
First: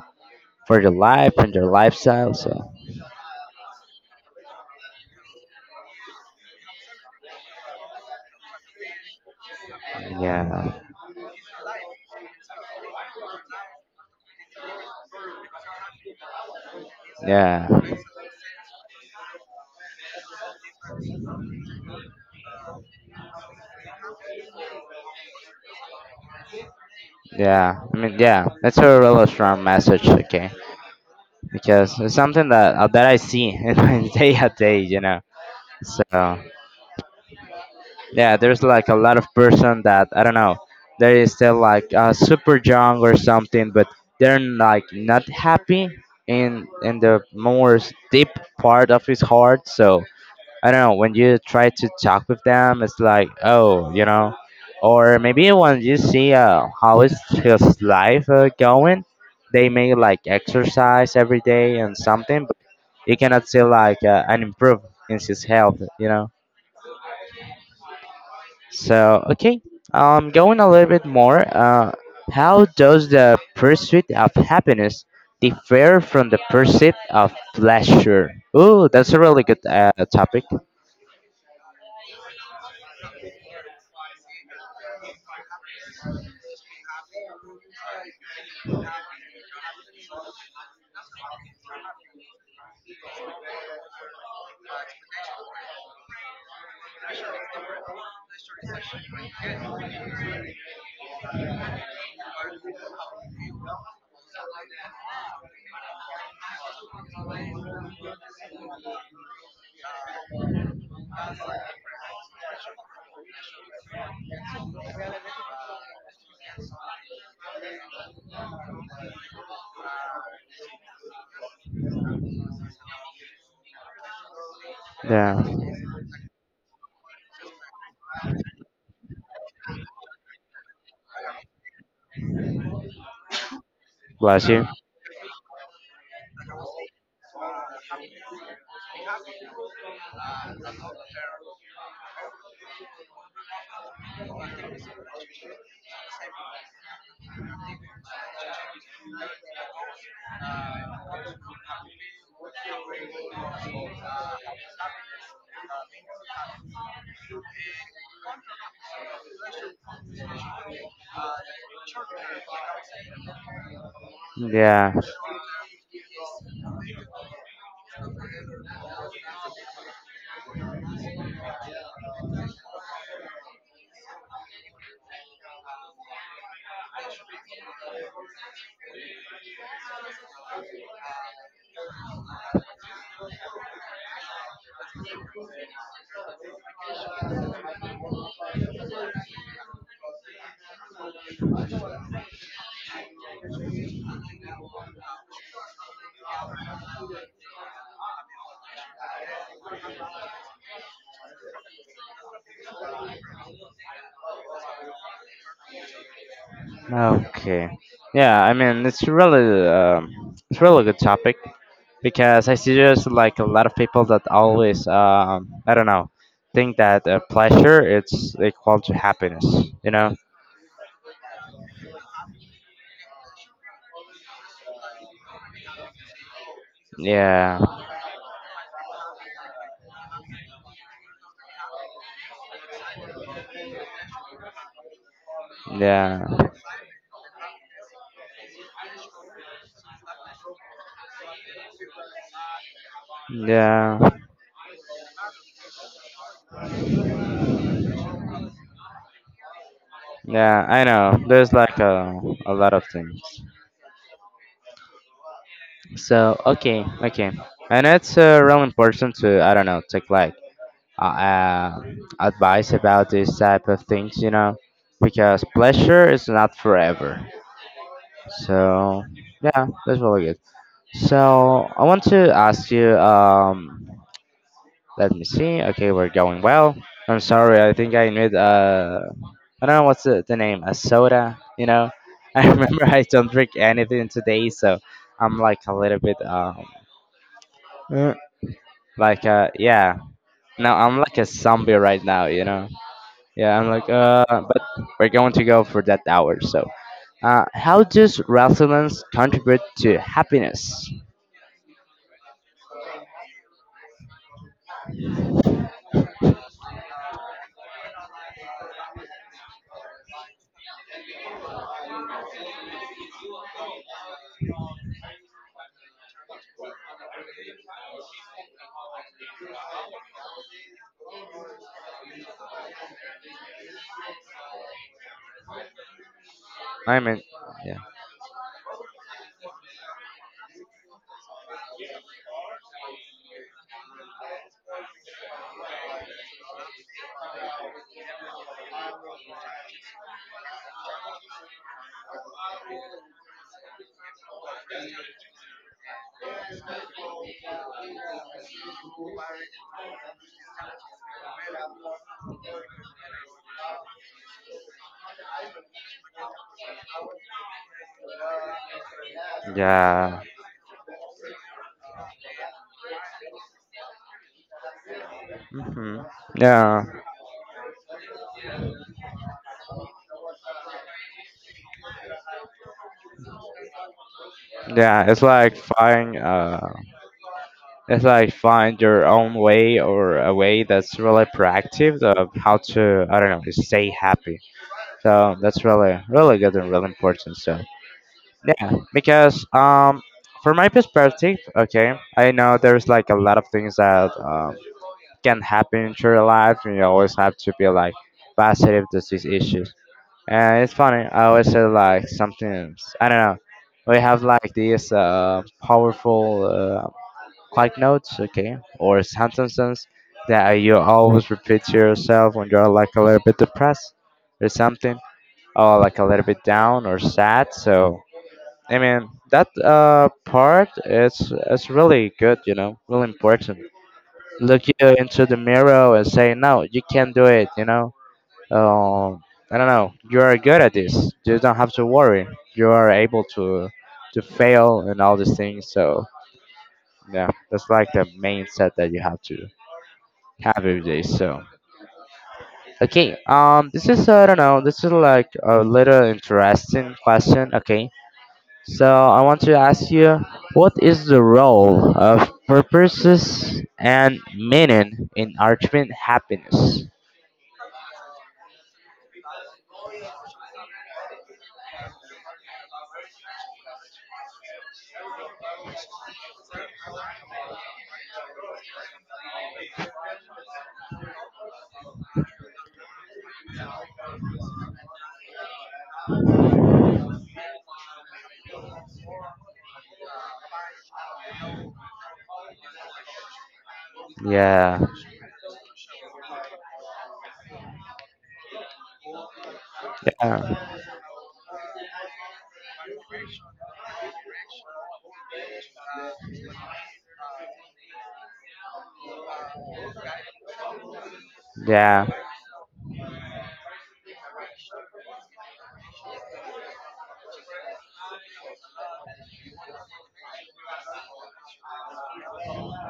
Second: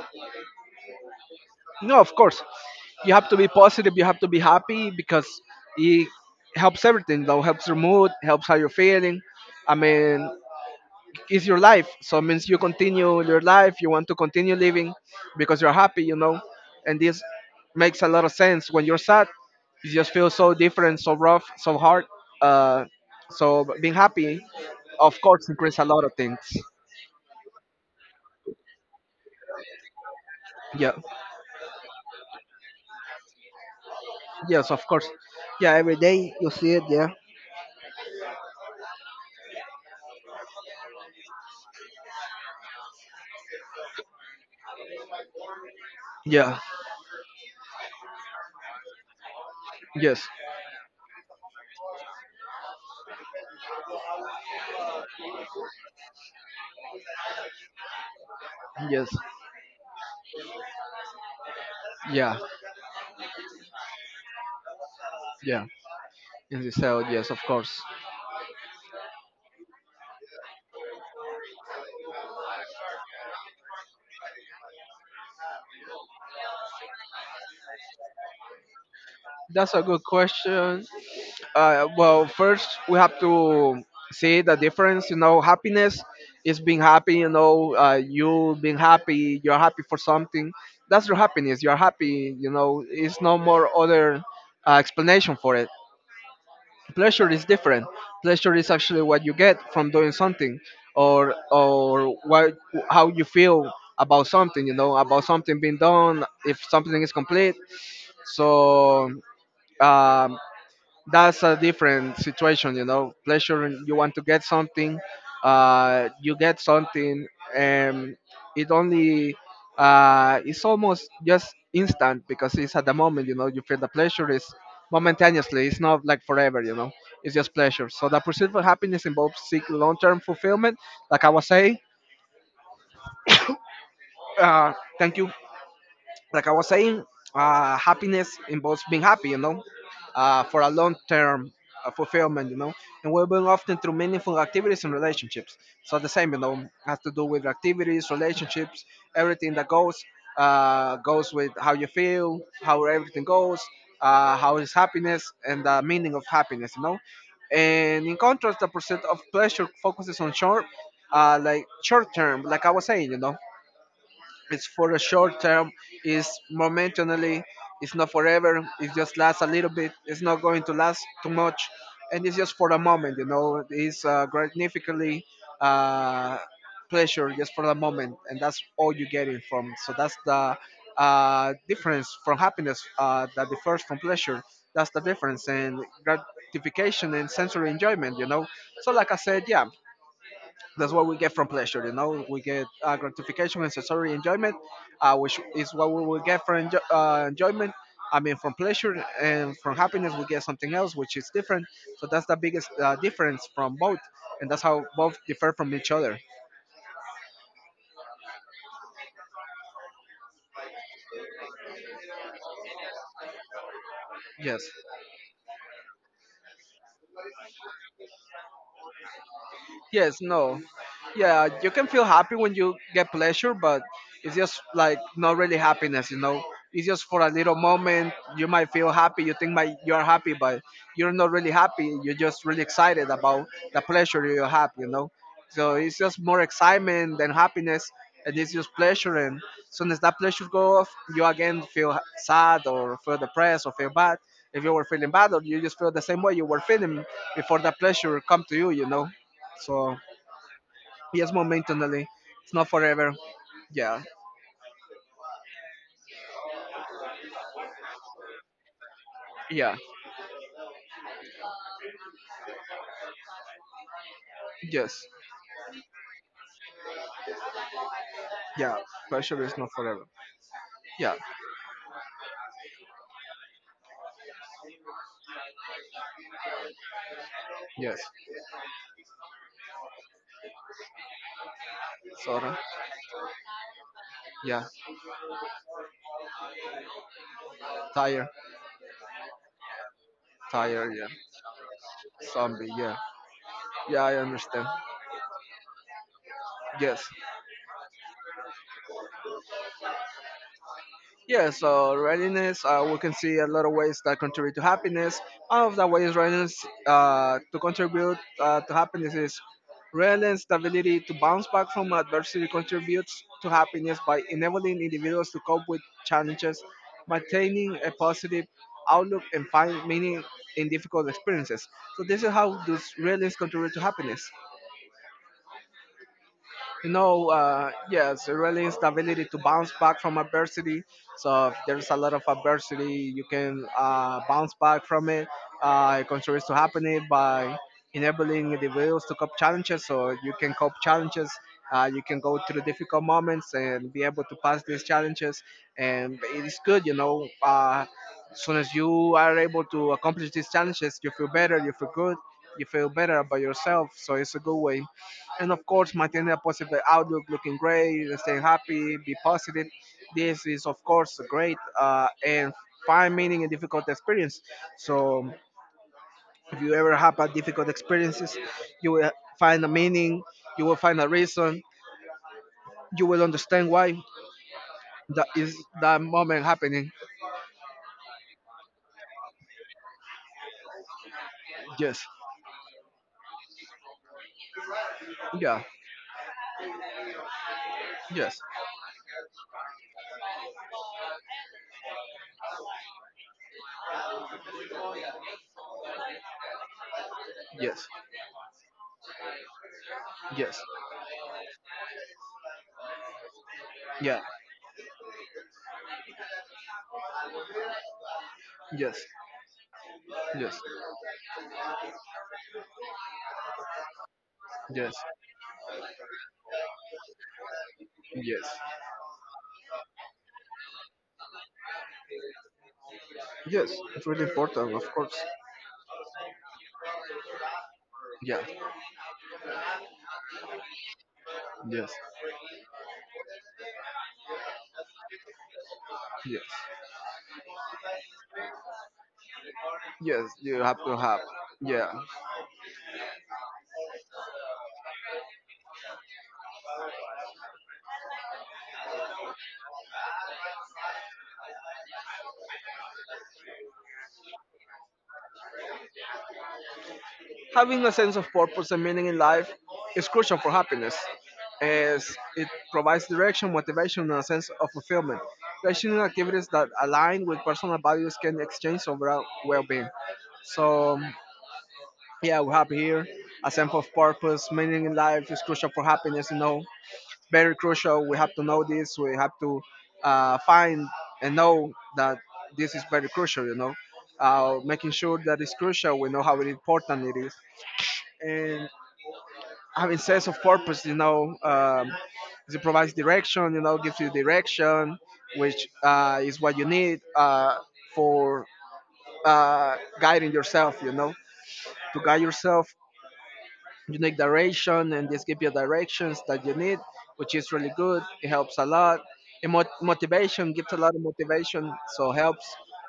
Speaker 1: for your life and your
Speaker 2: No, of
Speaker 1: lifestyle.
Speaker 2: course.
Speaker 1: So
Speaker 2: You have to be positive. You have to be happy because it helps everything. Though helps your mood, helps how you're feeling. I mean,
Speaker 1: yeah,
Speaker 2: it's your life. So it means you continue your life. You want to continue living because you're happy, you know. And this
Speaker 1: yeah,
Speaker 2: makes a lot of sense. When you're sad, you just feel so different, so rough, so hard. Uh, so being happy, of course, increase a lot of things.
Speaker 1: yeah. I mean, yeah, that's a really strong message. Okay,
Speaker 2: Yeah.
Speaker 1: because it's something that that I see (laughs) in my day to
Speaker 2: Yes,
Speaker 1: day.
Speaker 2: of
Speaker 1: You
Speaker 2: course.
Speaker 1: know,
Speaker 2: Yeah, every day
Speaker 1: so
Speaker 2: you see it. Yeah.
Speaker 1: yeah, there's like a lot of person that I don't know, they still like super young or something, but they're like not happy
Speaker 2: Yeah.
Speaker 1: in the more deep part of his heart. So
Speaker 2: Yes.
Speaker 1: I don't know, when you try to talk with them, it's like, oh, you know, or maybe when you see how is his life going.
Speaker 2: Yes.
Speaker 1: They may like exercise every day and
Speaker 2: Yeah.
Speaker 1: something, but you cannot see like an improve in his
Speaker 2: Yeah.
Speaker 1: health, you know.
Speaker 2: In the cell. Yes, of course.
Speaker 1: So, okay, going a little bit more, how does the pursuit of happiness differ from the pursuit of pleasure? Ooh, that's a really good
Speaker 2: That's a good
Speaker 1: topic.
Speaker 2: question. Well, first we have to see the difference. You know, happiness is being happy. You know, you being happy. You're happy for something. That's your happiness. You're happy. You know, it's no more other explanation for it. Pleasure is different. Pleasure is actually what you get from doing something, or what how you feel about something. You know, about something being done. If something is complete, so. Um, that's a different situation, you know. Pleasure, you want to get something, you get something, and it only it's almost just instant because it's at the moment. You know, you feel the pleasure is
Speaker 1: Yeah,
Speaker 2: momentaneously, it's not like forever, you know. It's just pleasure. So the pursuit of happiness involves seeking long-term fulfillment, like I was saying.
Speaker 1: bless you.
Speaker 2: uh Thank you. Like I was saying, happiness involves being happy, you know, for a long term fulfillment, you know, and well being often through meaningful activities and relationships. So the same, you know, has to do with activities, relationships, everything that goes goes with how you feel, how everything goes, how is happiness, and the meaning of happiness, you know. And in contrast, the pursuit of pleasure focuses on short, like short term, like I was saying, you know, it's
Speaker 1: Yeah,
Speaker 2: for a short term. It's momentarily. It's not forever. It just lasts a little bit. It's not going to last too much, and it's just for a moment. You know, it's gratificantly uh, pleasure just for the moment, and that's all you're getting from. So that's the difference from happiness, that differs from pleasure. That's the difference, and gratification and sensory enjoyment, you know. So like I said, yeah, that's what we get from pleasure, you know. We get gratification and sensory enjoyment, which is what we will get from enjoyment. I mean, from pleasure. And from happiness, we get something else, which is different. So that's the biggest difference from both, and that's how both differ from each other.
Speaker 1: okay. Yeah, I mean, it's really good topic because I see there's like a lot of people that
Speaker 2: Yes.
Speaker 1: always, I don't know, think that pleasure it's equal to happiness. You know?
Speaker 2: Yes, no. Yeah, you can feel happy when you get pleasure, but it's just like not really happiness, you know. It's just for a little
Speaker 1: Yeah,
Speaker 2: moment. You might feel happy, you think might you are happy, but you're not really happy. You're just really excited about the pleasure you have, you know. So it's just
Speaker 1: yeah.
Speaker 2: more excitement than happiness. And it's just pleasure, and soon as that pleasure goes off, you again feel sad, or feel depressed, or feel
Speaker 1: Yeah,
Speaker 2: bad if you were feeling bad, or you just feel the same way you were feeling before the pleasure come to you, you know. So
Speaker 1: yeah, I know.
Speaker 2: yes,
Speaker 1: There's like
Speaker 2: momentarily,
Speaker 1: a
Speaker 2: it's not
Speaker 1: lot of
Speaker 2: forever.
Speaker 1: things.
Speaker 2: Yeah,
Speaker 1: So okay, okay, and it's real important to, I don't
Speaker 2: yeah,
Speaker 1: know, take like uh, uh, advice about these type of things, you know,
Speaker 2: yes,
Speaker 1: because pleasure is not forever.
Speaker 2: yeah.
Speaker 1: So
Speaker 2: Pressure is
Speaker 1: yeah,
Speaker 2: not
Speaker 1: that's
Speaker 2: forever.
Speaker 1: really good.
Speaker 2: Yeah,
Speaker 1: So I want to ask you, let me see. Okay, we're going well. I'm sorry. I think
Speaker 2: yes,
Speaker 1: I need I don't know what's the name. A soda. You know, (laughs) I
Speaker 2: sorry.
Speaker 1: remember I don't drink anything today,
Speaker 2: Yeah,
Speaker 1: so I'm like a little bit uh,
Speaker 2: tire,
Speaker 1: like yeah. No,
Speaker 2: tire.
Speaker 1: I'm
Speaker 2: Yeah,
Speaker 1: like a zombie right now. You know.
Speaker 2: zombie. Yeah,
Speaker 1: Yeah, I'm like
Speaker 2: yeah. I
Speaker 1: but
Speaker 2: understand.
Speaker 1: we're going to go for that hour. So,
Speaker 2: Yes.
Speaker 1: how does resilience contribute to happiness?
Speaker 2: Yeah, so readiness, we can see a lot of ways that contribute to happiness. One of the ways readiness to contribute to happiness is readiness, the ability to bounce back from adversity contributes to happiness by enabling individuals to cope with challenges, maintaining a positive outlook, and find meaning in difficult experiences. So this is how does readiness contribute to happiness, you
Speaker 1: I mean,
Speaker 2: know.
Speaker 1: yeah,
Speaker 2: Yes, really is the ability to bounce back from adversity. So if there's a lot of adversity, you can bounce back from it. It contributes to happening by enabling individuals to cope challenges. So you can cope challenges. You can go through difficult moments and be able to pass these challenges. And it's good, you know. As soon as you are able to accomplish these challenges, you feel better, you feel good, you feel better about yourself. So it's a good way. And of course, maintaining a positive outlook, looking great, staying happy, be positive.
Speaker 1: yeah.
Speaker 2: This is, of course, great, and find meaning in difficult experience. So
Speaker 1: Hmm,
Speaker 2: if you
Speaker 1: yeah,
Speaker 2: ever have a difficult experiences, you will find a meaning, you will find a reason, you will understand why
Speaker 1: yeah. It's
Speaker 2: that
Speaker 1: like
Speaker 2: is that
Speaker 1: finding
Speaker 2: moment happening.
Speaker 1: it's like find your own way or a way that's really proactive
Speaker 2: Yes.
Speaker 1: of how to, I don't know, stay happy. So that's
Speaker 2: Yeah.
Speaker 1: really really good and really important. So
Speaker 2: Yes.
Speaker 1: yeah, because from my perspective, okay, I know there's like a lot of things that can happen in your life, and you always have to be
Speaker 2: Yes.
Speaker 1: like positive to these issues. And
Speaker 2: Yes.
Speaker 1: it's funny. I always say like something, I don't know. We
Speaker 2: Yeah.
Speaker 1: have like this powerful, like notes, okay, or
Speaker 2: Yes.
Speaker 1: sentences that
Speaker 2: Yes.
Speaker 1: you always repeat to yourself when you're like a little bit depressed or
Speaker 2: Yes.
Speaker 1: something, or like a little bit down or sad. So
Speaker 2: Yes.
Speaker 1: I mean that part is really good, you know, really important.
Speaker 2: Yes. It's really
Speaker 1: Look
Speaker 2: important, of
Speaker 1: you
Speaker 2: course.
Speaker 1: into the mirror and say, no, you can do it, you know.
Speaker 2: Yeah.
Speaker 1: Um, I don't know, you are good at this. You don't have to
Speaker 2: Yes.
Speaker 1: worry. You are able to fail and all these things. So
Speaker 2: Yes.
Speaker 1: yeah, that's like the main set that you have to
Speaker 2: Yes.
Speaker 1: have
Speaker 2: You have
Speaker 1: every
Speaker 2: to
Speaker 1: day.
Speaker 2: have.
Speaker 1: So,
Speaker 2: Yeah.
Speaker 1: okay. This is, I don't know, this is like a little interesting question. Okay. So I want to ask you, what is the role of purposes and meaning in ultimate happiness?
Speaker 2: Having a sense of purpose and meaning in life is crucial for happiness, as it provides direction, motivation, and a sense of fulfillment. Passionate activities that align with personal values can exchange overall well-being. So yeah, we're happy here. A sense of purpose, meaning in life is crucial for happiness, you know. Very crucial. We have to know this. We have to find and know that this is very crucial. You know,
Speaker 1: Yeah.
Speaker 2: making sure that it's crucial. We know how important it is, and having sense of
Speaker 1: Yeah.
Speaker 2: purpose. You know, it provides direction. You know, gives you direction, which is what you need for guiding yourself. You know, to
Speaker 1: Yeah.
Speaker 2: guide yourself unique direction, and this give you directions that you need, which is really good. It helps a lot. It Motivation, gives a lot of motivation. So helps,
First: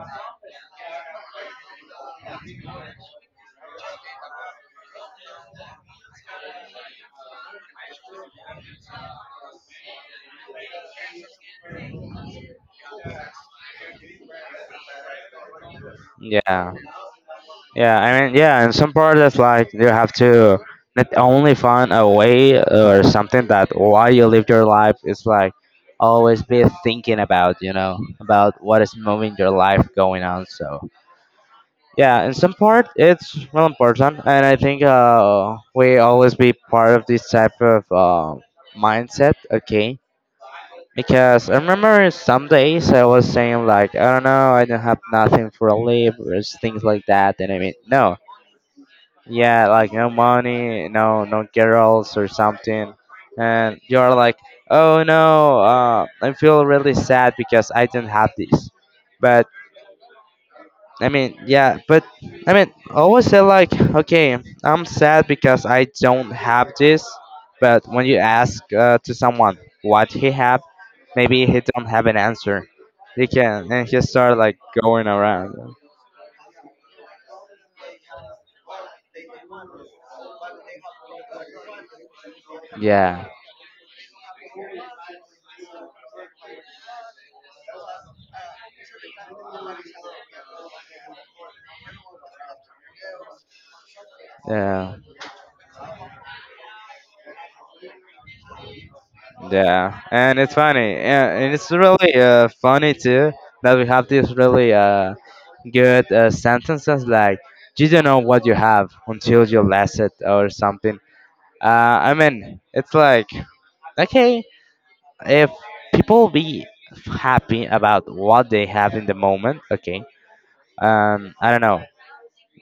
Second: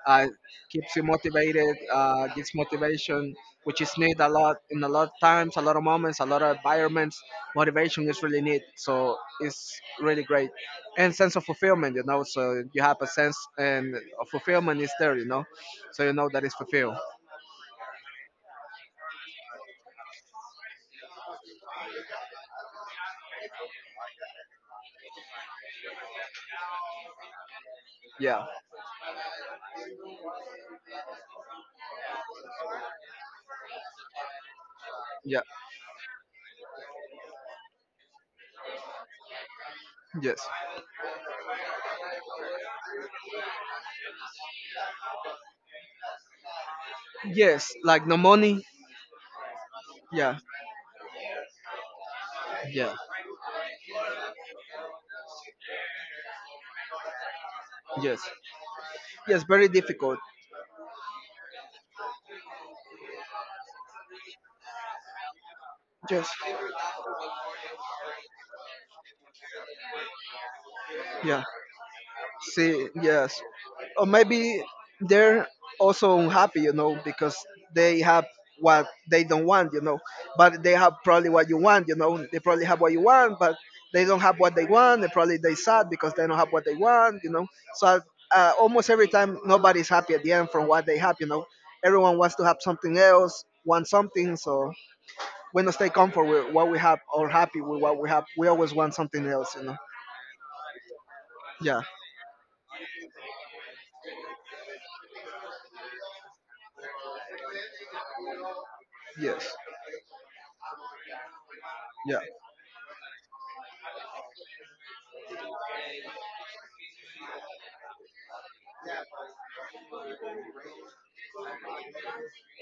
Speaker 2: uh, keeps you motivated, gives motivation, which is need a lot, in a lot of times, a lot of moments, a lot of environments. Motivation is really need, so it's really great. And sense of fulfillment, you know. So you have a sense, and of fulfillment is there, you know. So you know that it's
Speaker 1: Yeah.
Speaker 2: fulfilled.
Speaker 1: Yeah, I mean, yeah, and some part that's like you have to not only find a way or something that while you live your life, it's like always be thinking about, you know,
Speaker 2: Yeah,
Speaker 1: about what is moving your life going on. So yeah, in some part it's real important, and I think
Speaker 2: yeah,
Speaker 1: we always be part of this type of mindset. Okay,
Speaker 2: yes,
Speaker 1: because I remember some days I was saying like, I don't know, I don't have nothing for a live, or things like that, and I
Speaker 2: yes,
Speaker 1: mean,
Speaker 2: like
Speaker 1: no,
Speaker 2: no money.
Speaker 1: yeah, like no
Speaker 2: Yeah,
Speaker 1: money, no, no girls or something,
Speaker 2: yeah,
Speaker 1: and you're like, oh no, I feel really sad because I don't
Speaker 2: yes,
Speaker 1: have this. But
Speaker 2: yes, very difficult.
Speaker 1: I mean, yeah, but I mean, always say like, okay, I'm sad because I don't
Speaker 2: Yes,
Speaker 1: have this. But when you ask to someone what he have, maybe
Speaker 2: yeah,
Speaker 1: he don't have an answer.
Speaker 2: see,
Speaker 1: He
Speaker 2: yes,
Speaker 1: can and he
Speaker 2: or
Speaker 1: start like
Speaker 2: maybe
Speaker 1: going
Speaker 2: they're
Speaker 1: around.
Speaker 2: also unhappy, you know, because they have what they don't want, you know, but they have probably what you want, you know, they probably have what you
Speaker 1: Yeah,
Speaker 2: want, but they don't have what they want, and probably they sad because they don't have what they want, you know. So almost every time nobody's happy at the end from what they have, you know. Everyone wants to have something else, want something, so
Speaker 1: yeah.
Speaker 2: we don't stay comfortable with what we have or happy with what we have. We always want something else, you know.
Speaker 1: Yeah, and it's funny, yeah, and it's
Speaker 2: Yeah.
Speaker 1: really funny too that we have these really good sentences like you don't know what you have until
Speaker 2: Yes.
Speaker 1: you lose it or something. I
Speaker 2: Yeah.
Speaker 1: mean, it's like okay, if people be happy about what they have in the moment, okay. I don't know.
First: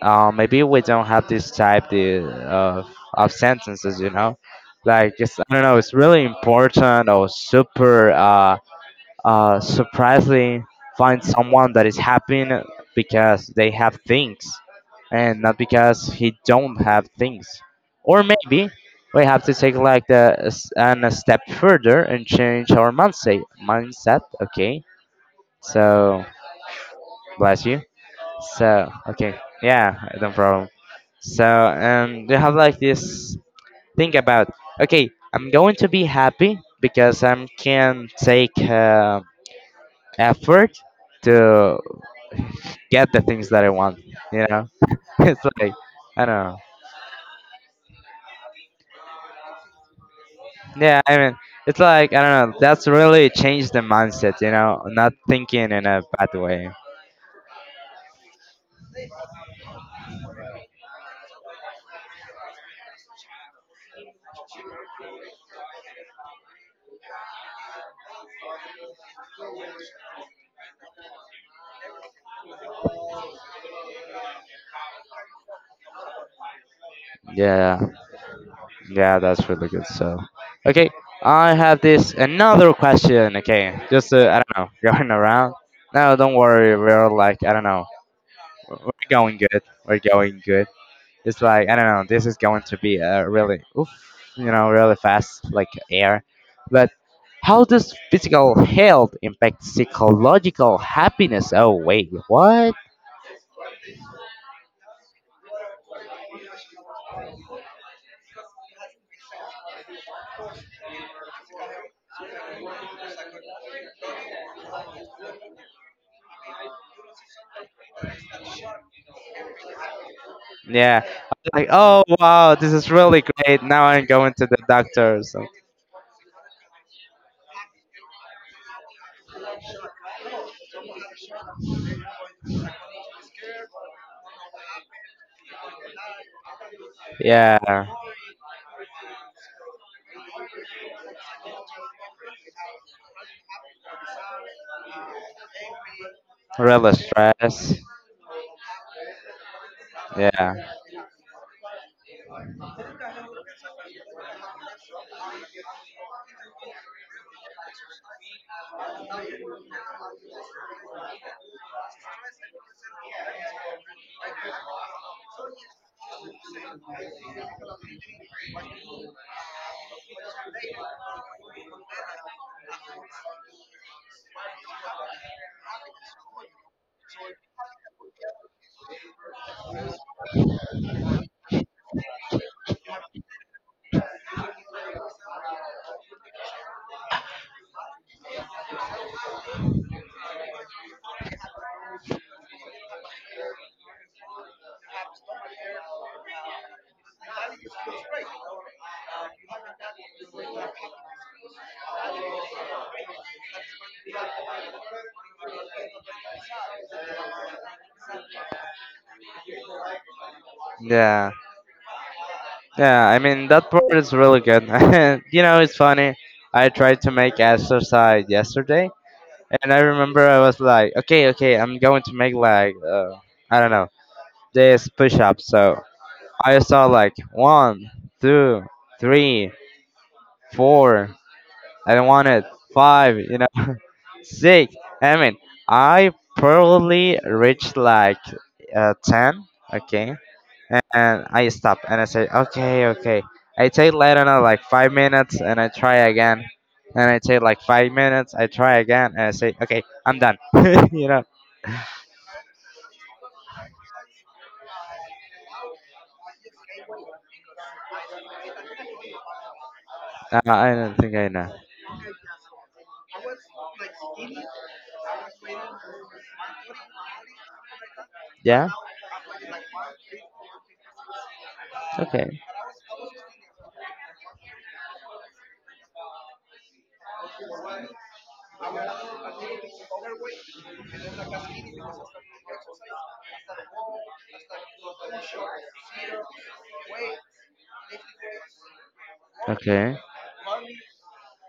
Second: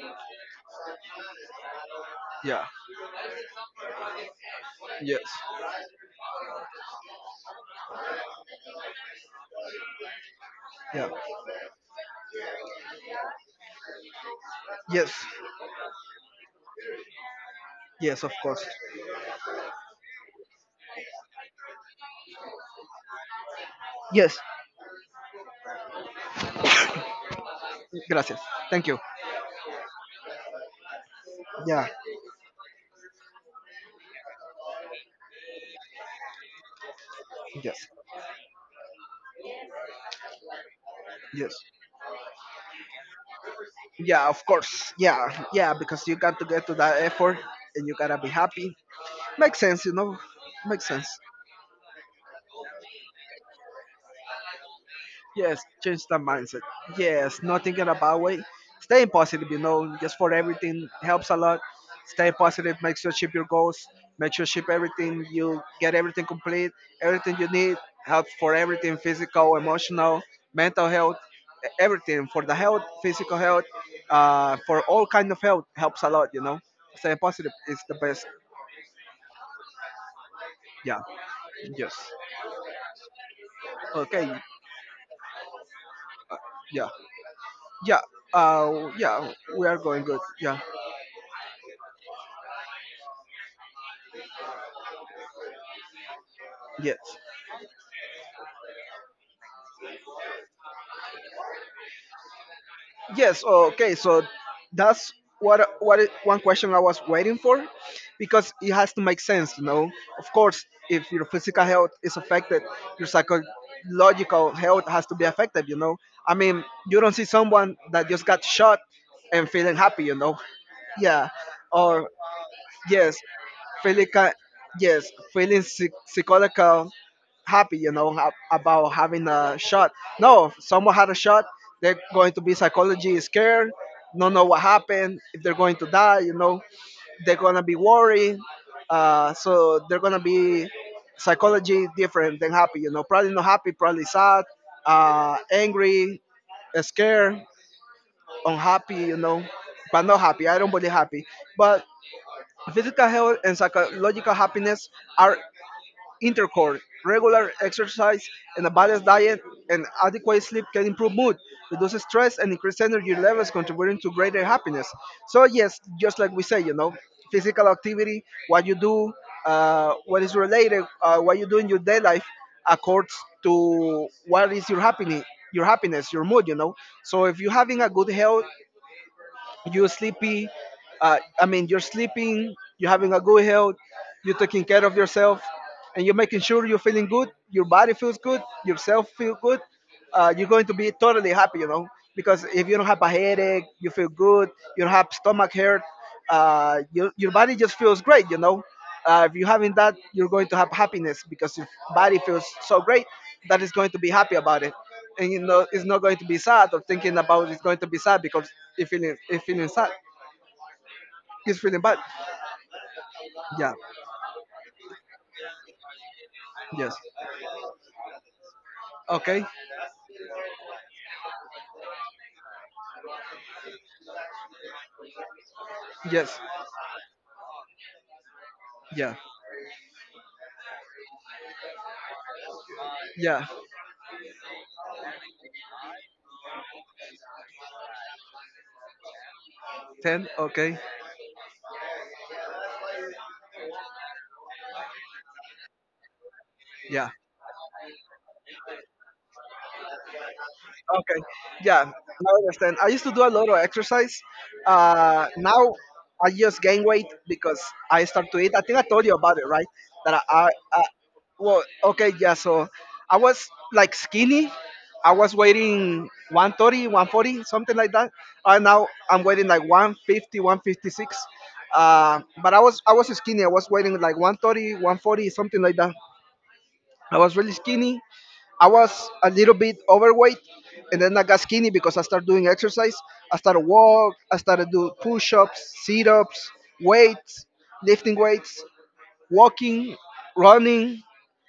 Speaker 1: Maybe we don't have this type the,
Speaker 2: Yeah.
Speaker 1: of of sentences, you know. Like
Speaker 2: Yes.
Speaker 1: it's, I don't know, it's really important or super. Surprisingly
Speaker 2: Yeah.
Speaker 1: find someone that is happy because they have things
Speaker 2: Yes.
Speaker 1: and not because he don't have things, or
Speaker 2: Yes, of course.
Speaker 1: maybe we have to take like the an, a step further and change our mindset,
Speaker 2: Yes.
Speaker 1: okay. So bless you.
Speaker 2: Gracias. Thank
Speaker 1: So
Speaker 2: you.
Speaker 1: okay, yeah, no problem. So
Speaker 2: Yeah.
Speaker 1: you have like this think about, okay, I'm going to be happy because I am
Speaker 2: Yes.
Speaker 1: can take effort to get the things that I want.
Speaker 2: Yeah, of
Speaker 1: You know,
Speaker 2: course.
Speaker 1: (laughs) it's
Speaker 2: Yeah.
Speaker 1: like
Speaker 2: Yeah, because you
Speaker 1: I
Speaker 2: got
Speaker 1: don't
Speaker 2: to
Speaker 1: know.
Speaker 2: get to that effort, and you gotta be happy. Makes sense, you know. Makes
Speaker 1: Yeah,
Speaker 2: sense.
Speaker 1: I mean, it's like I don't know. That's really changed the mindset. You know, not
Speaker 2: Yes,
Speaker 1: thinking in a
Speaker 2: change the
Speaker 1: bad
Speaker 2: mindset.
Speaker 1: way.
Speaker 2: Yes, not thinking about it. Staying positive, you know, just for everything helps a lot. Stay positive, make sure ship your goals, make sure ship everything, you get everything complete, everything you need, help for everything physical, emotional, mental health, everything for the health, physical health, for all kind of health helps a lot, you know. Stay positive is
Speaker 1: Yeah,
Speaker 2: the best.
Speaker 1: yeah, that's really good. So, okay,
Speaker 2: Yeah.
Speaker 1: I have this another question. Okay, just
Speaker 2: Okay.
Speaker 1: I don't know, (laughs) going around. No, don't worry.
Speaker 2: Yeah.
Speaker 1: We're like I don't know.
Speaker 2: Yeah.
Speaker 1: We're
Speaker 2: Yeah,
Speaker 1: going good.
Speaker 2: we are
Speaker 1: We're
Speaker 2: going good.
Speaker 1: going
Speaker 2: Yeah.
Speaker 1: good. It's like I don't know. This is going to be a really, oof, you know, really fast like air. But
Speaker 2: Yes.
Speaker 1: how does physical health impact psychological happiness? Oh wait, what?
Speaker 2: Yes. Okay. So that's one question I was waiting for, because it has to make sense. You know, of course, if your physical health is affected, your psychological health has to be affected. You know, I mean, you don't see someone that just got shot and feeling happy. You know,
Speaker 1: Yeah,
Speaker 2: yeah,
Speaker 1: like oh
Speaker 2: or
Speaker 1: wow, this is
Speaker 2: yes,
Speaker 1: really great. Now I'm
Speaker 2: feeling
Speaker 1: going
Speaker 2: ki-
Speaker 1: to the
Speaker 2: yes,
Speaker 1: doctor. So
Speaker 2: psychological happy, you know, about having a shot. No, if someone had a shot, they're going to be psychology scared, don't know what happened, if they're going to die, you know, they're gonna be
Speaker 1: yeah,
Speaker 2: worried. So they're gonna be psychology different than happy, you know, probably not happy, probably sad, angry,
Speaker 1: really
Speaker 2: scared,
Speaker 1: stress.
Speaker 2: unhappy, you know, but not happy.
Speaker 1: Yeah,
Speaker 2: I don't believe happy, but physical health and psychological happiness are intercord. Regular exercise and a balanced diet and adequate sleep can improve mood, reduce stress, and increase energy levels, contributing to greater happiness. So, yes, just like we say, you know, physical activity, what you do, what is related, what you do in your day life, accords to what is your happiness, your happiness, your mood, you know. So, if you're having a good health, you're sleepy, I mean, you're sleeping, you're having a good health, you're taking care of yourself, and you're making sure you're feeling good. Your body feels good, yourself feel good. You're going to be totally happy, you know, because if you don't have a headache, you feel good. You don't have stomach hurt. Your your body just feels great, you know. If you're having that, you're going to have happiness because your body feels so great that it's going to be happy about it, and you know it's not going to be sad or thinking about it's going to be sad because it feeling sad.
Speaker 1: yeah,
Speaker 2: He's feeling bad.
Speaker 1: yeah. I mean that
Speaker 2: Yeah.
Speaker 1: part is really good. (laughs) you know, it's funny. I
Speaker 2: Yes.
Speaker 1: tried to make exercise yesterday.
Speaker 2: Okay.
Speaker 1: And I remember I was like, okay, okay, I'm going to make like, I don't know, this push up. So
Speaker 2: Yes.
Speaker 1: I saw like one, two,
Speaker 2: Yeah.
Speaker 1: three, four, I wanted five, you
Speaker 2: Yeah.
Speaker 1: know, (laughs) six. I mean, I probably reached like 10, okay,
Speaker 2: Ten. Okay.
Speaker 1: and I stopped and I said, okay, okay. I take, I don't know, like 5 minutes and I try again. And
Speaker 2: Yeah.
Speaker 1: I take like 5 minutes, I try again, and I say, okay, I'm done. (laughs) You
Speaker 2: Okay,
Speaker 1: know.
Speaker 2: yeah, I understand. I used to do a lot of exercise. Now I just gain weight because I start to eat. I think I told you about it, right? That
Speaker 1: I
Speaker 2: I
Speaker 1: don't think I know.
Speaker 2: well, okay, yeah. So I was like skinny. I was weighing 130, 140, something like that. And
Speaker 1: Yeah?
Speaker 2: now I'm weighing like 150, 156. Uh,
Speaker 1: Okay.
Speaker 2: but I was I was skinny. I was weighing like 130, 140, something like that. I was really skinny. I was a little bit overweight, and then I got skinny because I started doing exercise. I started walk. I started do push-ups, sit-ups, weights, lifting weights,
Speaker 1: Okay.
Speaker 2: walking, running,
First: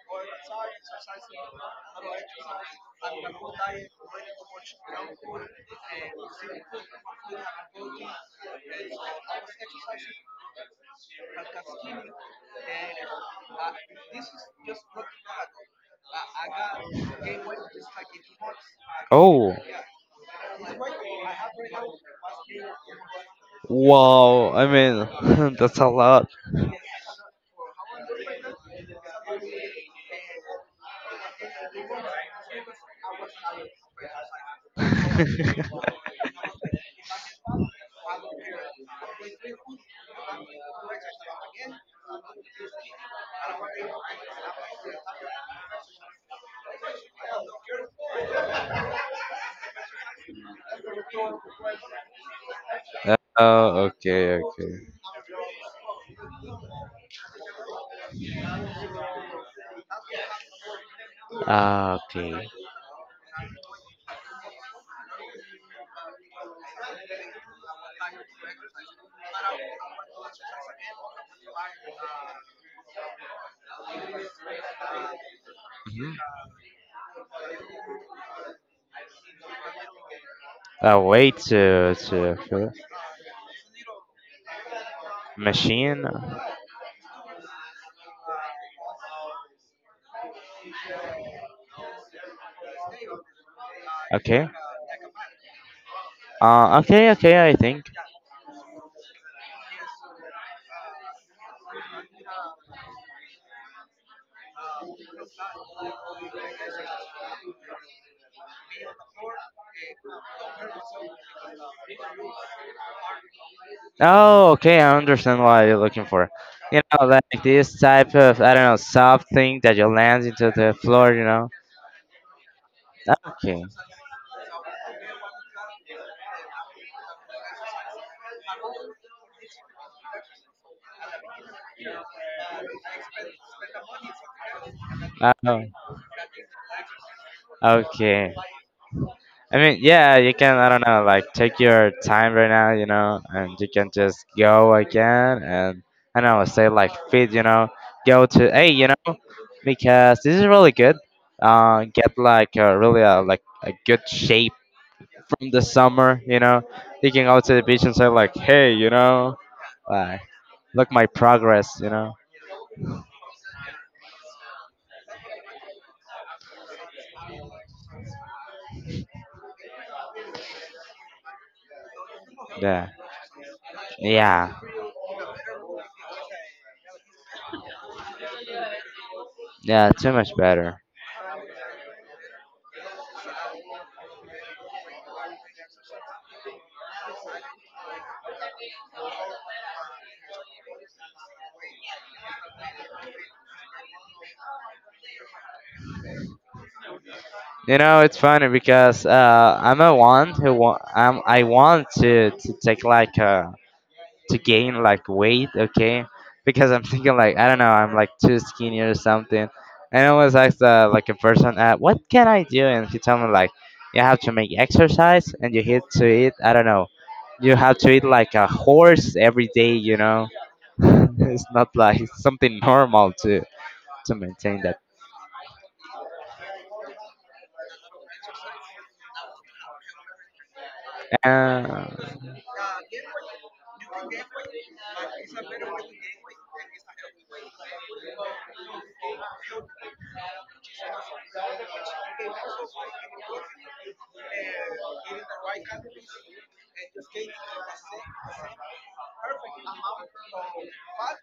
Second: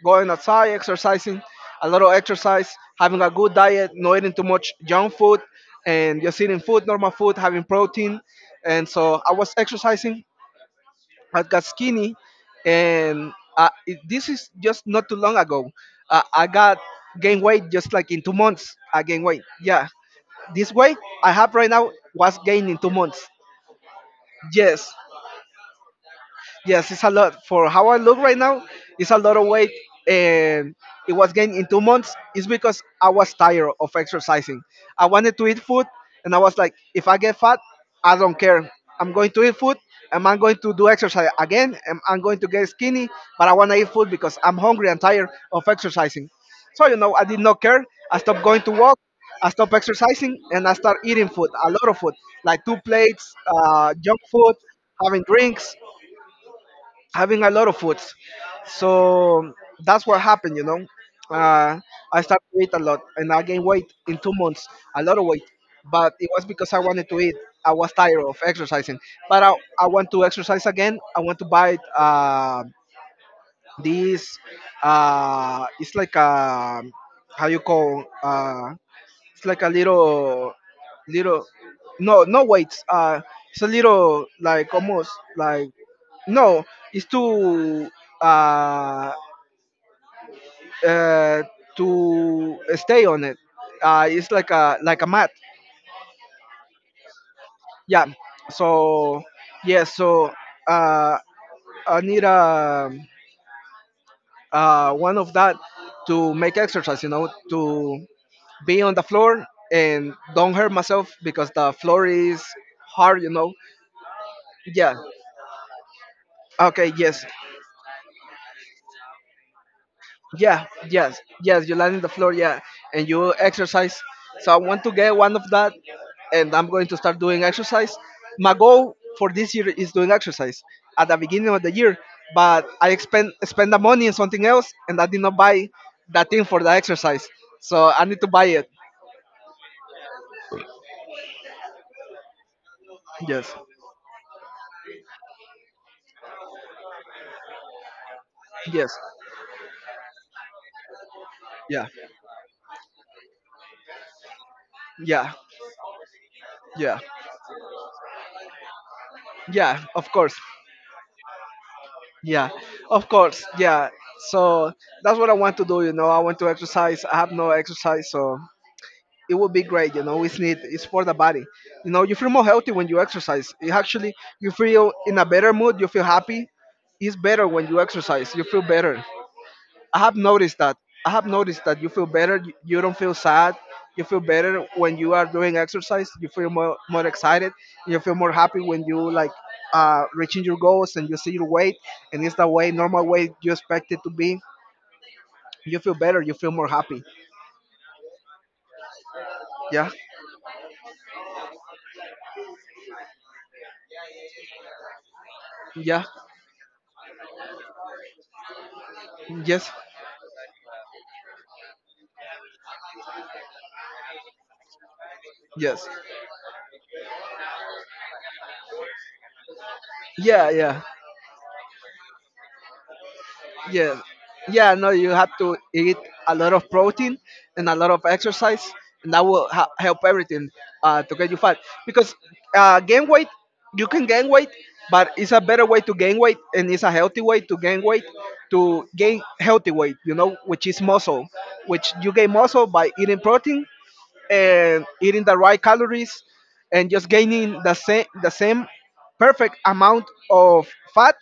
Speaker 2: going outside, exercising, a lot of exercise, having a good diet, not eating too much junk food, and just eating food, normal food, having protein. And so I was exercising. I got skinny, and this is just not too long ago. I got gain weight just like in 2 months. I gain weight.
Speaker 1: Oh.
Speaker 2: Yeah, this weight I have right now was gained in 2 months.
Speaker 1: Wow. I
Speaker 2: Yes,
Speaker 1: mean, (laughs) that's a lot.
Speaker 2: yes, it's a lot for how I look right now. It's a lot of weight, and it was gained in 2 months. It's because I was tired of exercising.
Speaker 1: (laughs)
Speaker 2: I wanted to eat food, and I was like, if I get fat, I don't care. I'm going to eat food. And I'm going to do exercise again. And I'm going to get skinny, but I want to eat food because I'm hungry and tired of exercising. So I did not care. I stopped going to walk. I stopped exercising, and I start eating food, a lot of food, like two plates,
Speaker 1: oh,
Speaker 2: junk
Speaker 1: okay,
Speaker 2: food,
Speaker 1: okay.
Speaker 2: having drinks having a lot of foods. So that's what happened. Uh,
Speaker 1: Ah,
Speaker 2: I
Speaker 1: okay.
Speaker 2: started to eat a lot and I gained weight in 2 months, a lot of weight. But it was because I wanted to eat. I was tired of exercising. But I want to exercise again. I want to buy this, it's like
Speaker 1: Mhm.
Speaker 2: a, how you call, it's like a little,
Speaker 1: A way
Speaker 2: little,
Speaker 1: to
Speaker 2: no, no
Speaker 1: fill-
Speaker 2: weights. It's a little like almost like
Speaker 1: machine.
Speaker 2: no, it's uh, uh to stay on it. It's
Speaker 1: Okay.
Speaker 2: like a mat.
Speaker 1: Okay, okay, I think.
Speaker 2: Yeah. So yeah. So uh, I need a one of that to make exercise. To be on the floor and don't hurt myself because the floor is hard.
Speaker 1: Oh, okay,
Speaker 2: Yeah.
Speaker 1: I understand what you're looking for. You
Speaker 2: Okay,
Speaker 1: know,
Speaker 2: yes.
Speaker 1: like this type of, I don't know, soft thing that you land into
Speaker 2: Yeah,
Speaker 1: the floor,
Speaker 2: yes,
Speaker 1: you know?
Speaker 2: yes, you land in the floor, yeah, and you
Speaker 1: Okay.
Speaker 2: exercise. So I want to get one of that, and I'm going to start doing exercise. My goal for this year is doing exercise at the beginning of the year, but I expend spend the money on something else, and I did not
Speaker 1: Oh,
Speaker 2: buy that thing for the exercise. So I need to
Speaker 1: okay.
Speaker 2: buy it.
Speaker 1: I mean, yeah, you can, I don't know, like take your time right now, you know,
Speaker 2: Yes,
Speaker 1: and you can just go again and, I don't know, stay like fit, you know, go to, hey, you
Speaker 2: yes,
Speaker 1: know, because this is really good.
Speaker 2: yeah,
Speaker 1: Get like a really like a good shape
Speaker 2: yeah,
Speaker 1: from the summer, you know,
Speaker 2: yeah,
Speaker 1: they can go to the beach and say like, hey, you know,
Speaker 2: yeah. Of
Speaker 1: like
Speaker 2: course.
Speaker 1: look my progress, you know.
Speaker 2: Yeah, of course. Yeah. So that's what I want to do. I want to exercise. I have no exercise, so it would be great. It's for the body. You feel more healthy
Speaker 1: Yeah,
Speaker 2: when you exercise. You
Speaker 1: yeah,
Speaker 2: feel in a better mood. You feel happy. It's better when you exercise. You feel better.
Speaker 1: yeah,
Speaker 2: I
Speaker 1: too
Speaker 2: have
Speaker 1: much
Speaker 2: noticed
Speaker 1: better.
Speaker 2: that. I have noticed that you feel better. You don't feel sad. You feel better when you are doing exercise. You feel more excited. You feel more happy when you like reaching your goals and you see your weight and it's the way normal weight you expect it to be. You feel better. You feel more happy.
Speaker 1: You know, it's funny because I'm
Speaker 2: Yeah,
Speaker 1: a one who I'm, I want to take like a to gain like weight, okay?
Speaker 2: yeah,
Speaker 1: Because I'm thinking like I don't know, I'm like too skinny or something.
Speaker 2: yes,
Speaker 1: And I always ask like a person, what can I do? And he told me like you have to make exercise and you hit
Speaker 2: yes,
Speaker 1: to eat. I don't know. You have to eat like a horse every day, you know.
Speaker 2: yeah,
Speaker 1: (laughs)
Speaker 2: yeah.
Speaker 1: It's not like something normal to
Speaker 2: Yeah,
Speaker 1: to maintain
Speaker 2: yeah,
Speaker 1: that.
Speaker 2: no, you have to eat a lot of protein and a lot of exercise and that will help everything to get you fat
Speaker 1: Uh,
Speaker 2: because gain weight you can gain weight but it's a better way to gain weight and it's a healthy way to gain weight to gain healthy weight which is muscle, which you gain muscle by eating protein and eating the right calories and just gaining the same perfect amount of fat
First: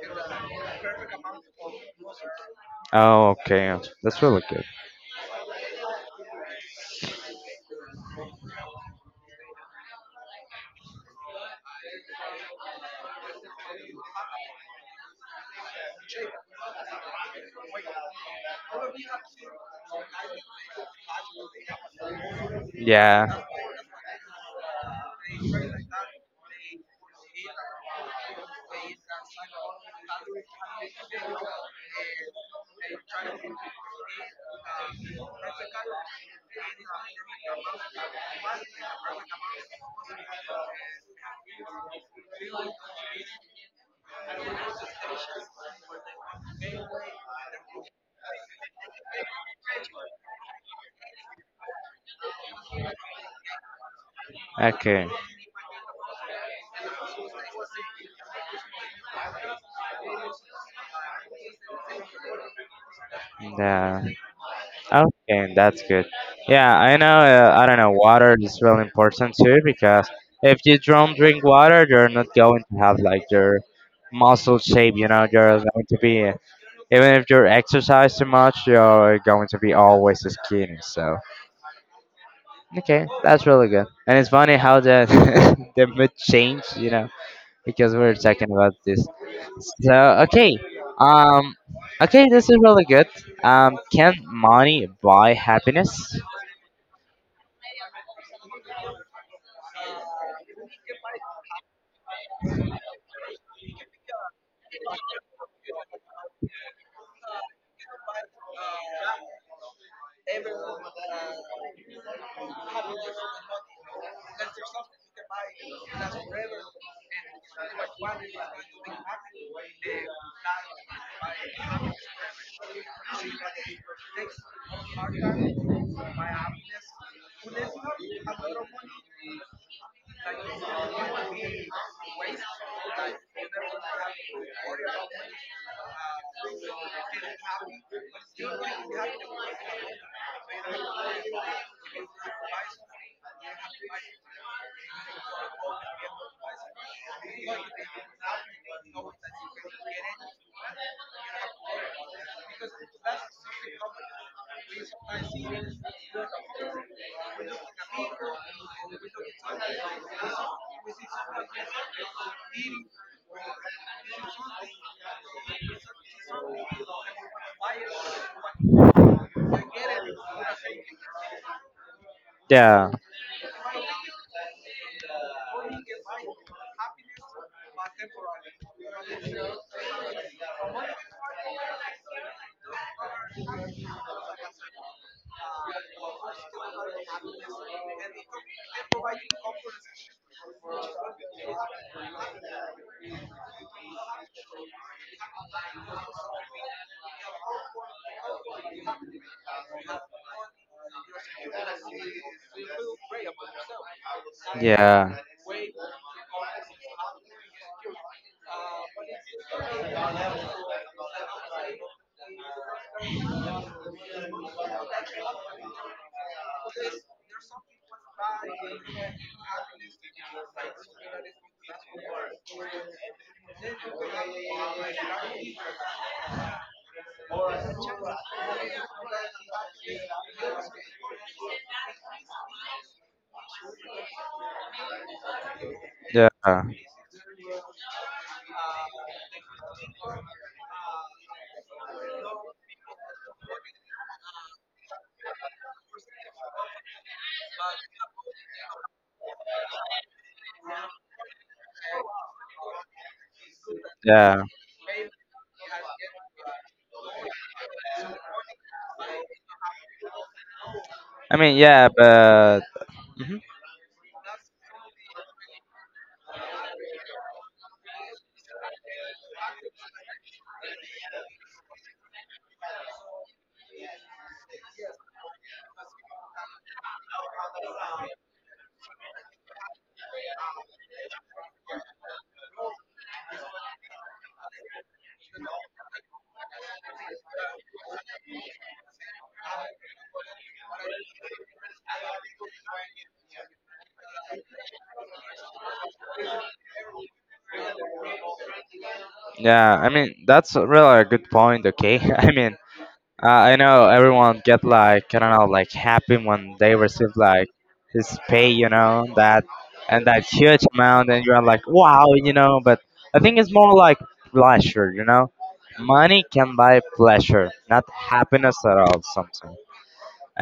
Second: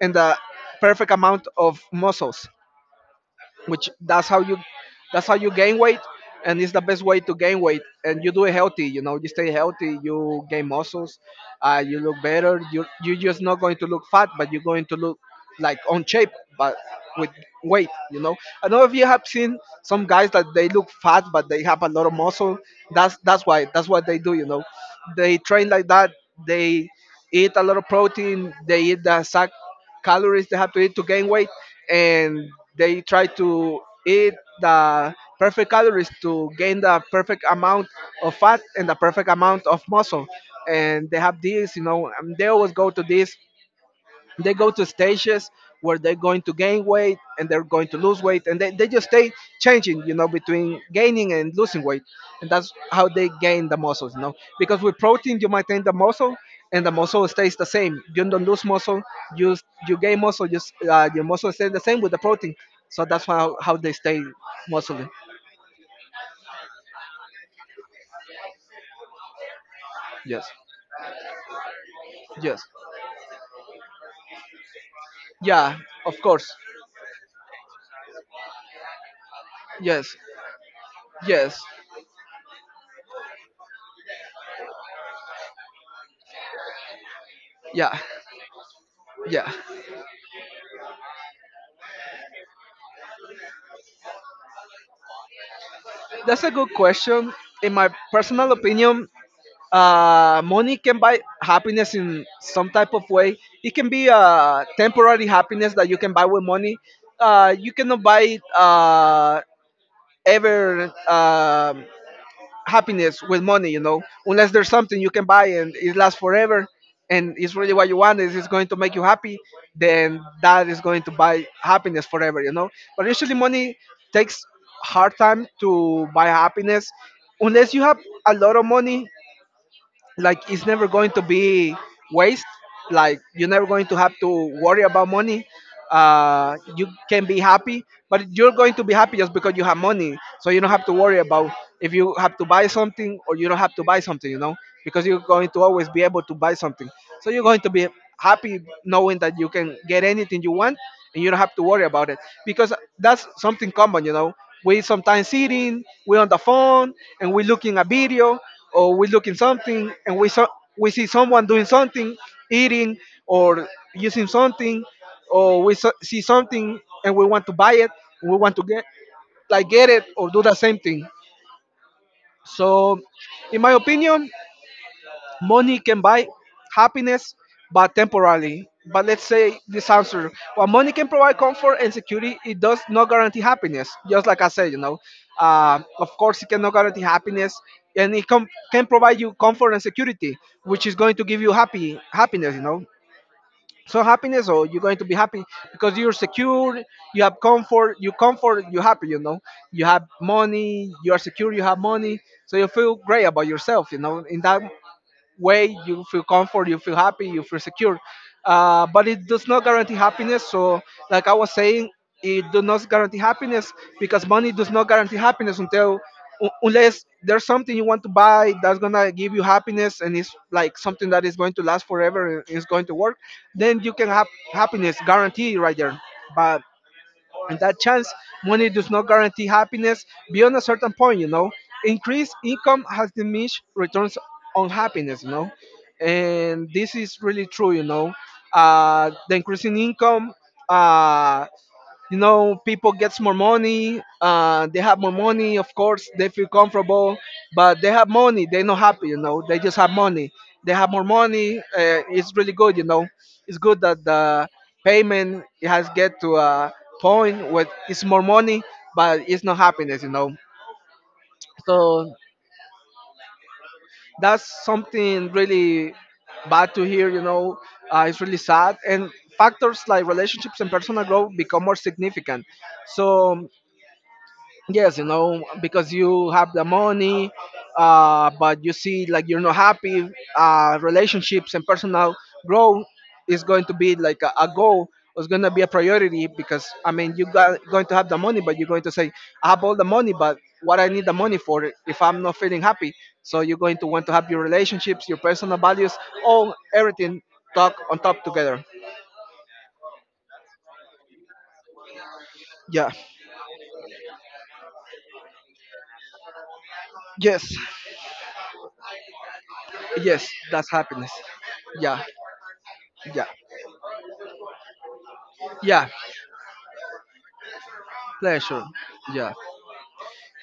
Speaker 2: and the perfect amount of muscles,
Speaker 1: oh, okay,
Speaker 2: which
Speaker 1: that's really good.
Speaker 2: that's how you gain weight. And it's the best way to gain weight and you do it healthy, you stay healthy, you gain muscles. You look better, you're just not going to look fat but you're going to look like on shape, but with weight. I know if you have seen some guys that they look fat but they have a lot of muscle.
Speaker 1: Yeah.
Speaker 2: That's why that's what they do. They train like that. They eat a lot of protein. They eat the sac calories they have to eat to gain weight, and they try to eat the perfect calories to gain the perfect amount of fat and the perfect amount of muscle. And they have this, and they always go to this they go to stages where they're going to gain weight and they're going to lose weight, and they just stay changing between gaining and losing weight. And that's how they gain the muscles, because with
Speaker 1: Okay.
Speaker 2: protein you maintain the muscle, and the muscle stays the same. You don't lose muscle. you you gain muscle. Just your muscle stays the same with the protein. So that's how they
Speaker 1: Yeah.
Speaker 2: stay muscly.
Speaker 1: Okay, that's good. Yeah, I know. I don't know. Water is really important too, because
Speaker 2: Yes,
Speaker 1: if you don't drink water, you're not
Speaker 2: yes,
Speaker 1: going to have like your muscle shape. You know, you're
Speaker 2: yeah,
Speaker 1: going to be,
Speaker 2: of course,
Speaker 1: even if you're exercise too much, you're going to be
Speaker 2: yes,
Speaker 1: always skinny. So
Speaker 2: yes,
Speaker 1: okay, that's really good. And it's funny how the (laughs) the mood changed. You know, because
Speaker 2: yeah,
Speaker 1: we are talking about this.
Speaker 2: yeah.
Speaker 1: So okay, um, okay, this is really good. Can money buy happiness?
Speaker 2: That's a good question. In my personal opinion, money can buy happiness in some type of way. It can be a temporary happiness that you can buy with money. You cannot buy ever happiness with money, unless there's something you can buy and it lasts forever and it's really what you want, is it's going to make you happy, then that is going to buy happiness forever. But usually money takes hard time to buy happiness unless you have a lot of money, like it's never going to be waste, like you're never going to have to worry about money. You can be happy but you're going to be happy just because you have money, so you don't have to worry about if you have to buy something or you don't have to buy something because you're going to always be able to buy something, so you're going to be happy knowing that you can get anything you want and you don't have to worry about it because that's something common. We sometimes sitting, we on the phone, and we looking a video or we look in something and we saw we see someone doing something, eating or using something, or we see something and we want to buy it, we want to get like get it or do the same thing.
Speaker 1: Yeah.
Speaker 2: So, in my opinion, money can buy happiness, but temporarily. But let's say this answer: while money can provide comfort and security, it does not guarantee happiness. Just like I said, of course, it cannot guarantee happiness, and it can provide you comfort and security, which is going to give you happy happiness. So happiness, or you're going to be happy because you're secure, you have comfort, you happy. You have money, you are secure, you have money, so you feel great about yourself. In that
Speaker 1: Yeah.
Speaker 2: way you feel comfort, you feel happy, you feel secure. But it does not guarantee happiness, so like I was saying, it does not guarantee happiness because money does not guarantee happiness until unless there's something you want to buy that's gonna give you happiness, and it's like something that is going to last forever and is going to work, then you can have happiness guarantee right there. But and that chance, money does not guarantee happiness beyond a certain point. Increased income has diminished returns on happiness.
Speaker 1: Yeah,
Speaker 2: And this is really true. The increasing income, uh, people gets more money. They have more money, of course. They feel comfortable but they have money, they're not happy, they just have money, they have more money. It's really good, it's good that
Speaker 1: yeah.
Speaker 2: the payment it has get to a point where it's more money but it's not happiness.
Speaker 1: I mean, yeah,
Speaker 2: So
Speaker 1: but mhm,
Speaker 2: that's something really bad to hear. It's really sad, and factors like relationships and personal growth become more significant. So yes, because you have the money, but you see like you're not happy. Relationships and personal growth is going to be like a goal. It's going to be a priority because I mean you got going to have the money, but you're going to say I have all the money, but what I need the money for if I'm not feeling happy. So you're going to want to have your relationships, your personal values, all everything talk on top together.
Speaker 1: yeah. I mean, that's really a good point. Okay. (laughs) I mean,
Speaker 2: Yeah.
Speaker 1: I know everyone get like, I don't know, like happy when they receive like
Speaker 2: Yes.
Speaker 1: this pay, you know, that and that
Speaker 2: Yes.
Speaker 1: huge
Speaker 2: That's happiness.
Speaker 1: amount, and you're like
Speaker 2: Yeah.
Speaker 1: wow, you know. But I
Speaker 2: Yeah.
Speaker 1: think it's more like pleasure, you know.
Speaker 2: Yeah.
Speaker 1: Money can buy pleasure, not happiness
Speaker 2: Pleasure.
Speaker 1: at all.
Speaker 2: Yeah.
Speaker 1: Sometimes.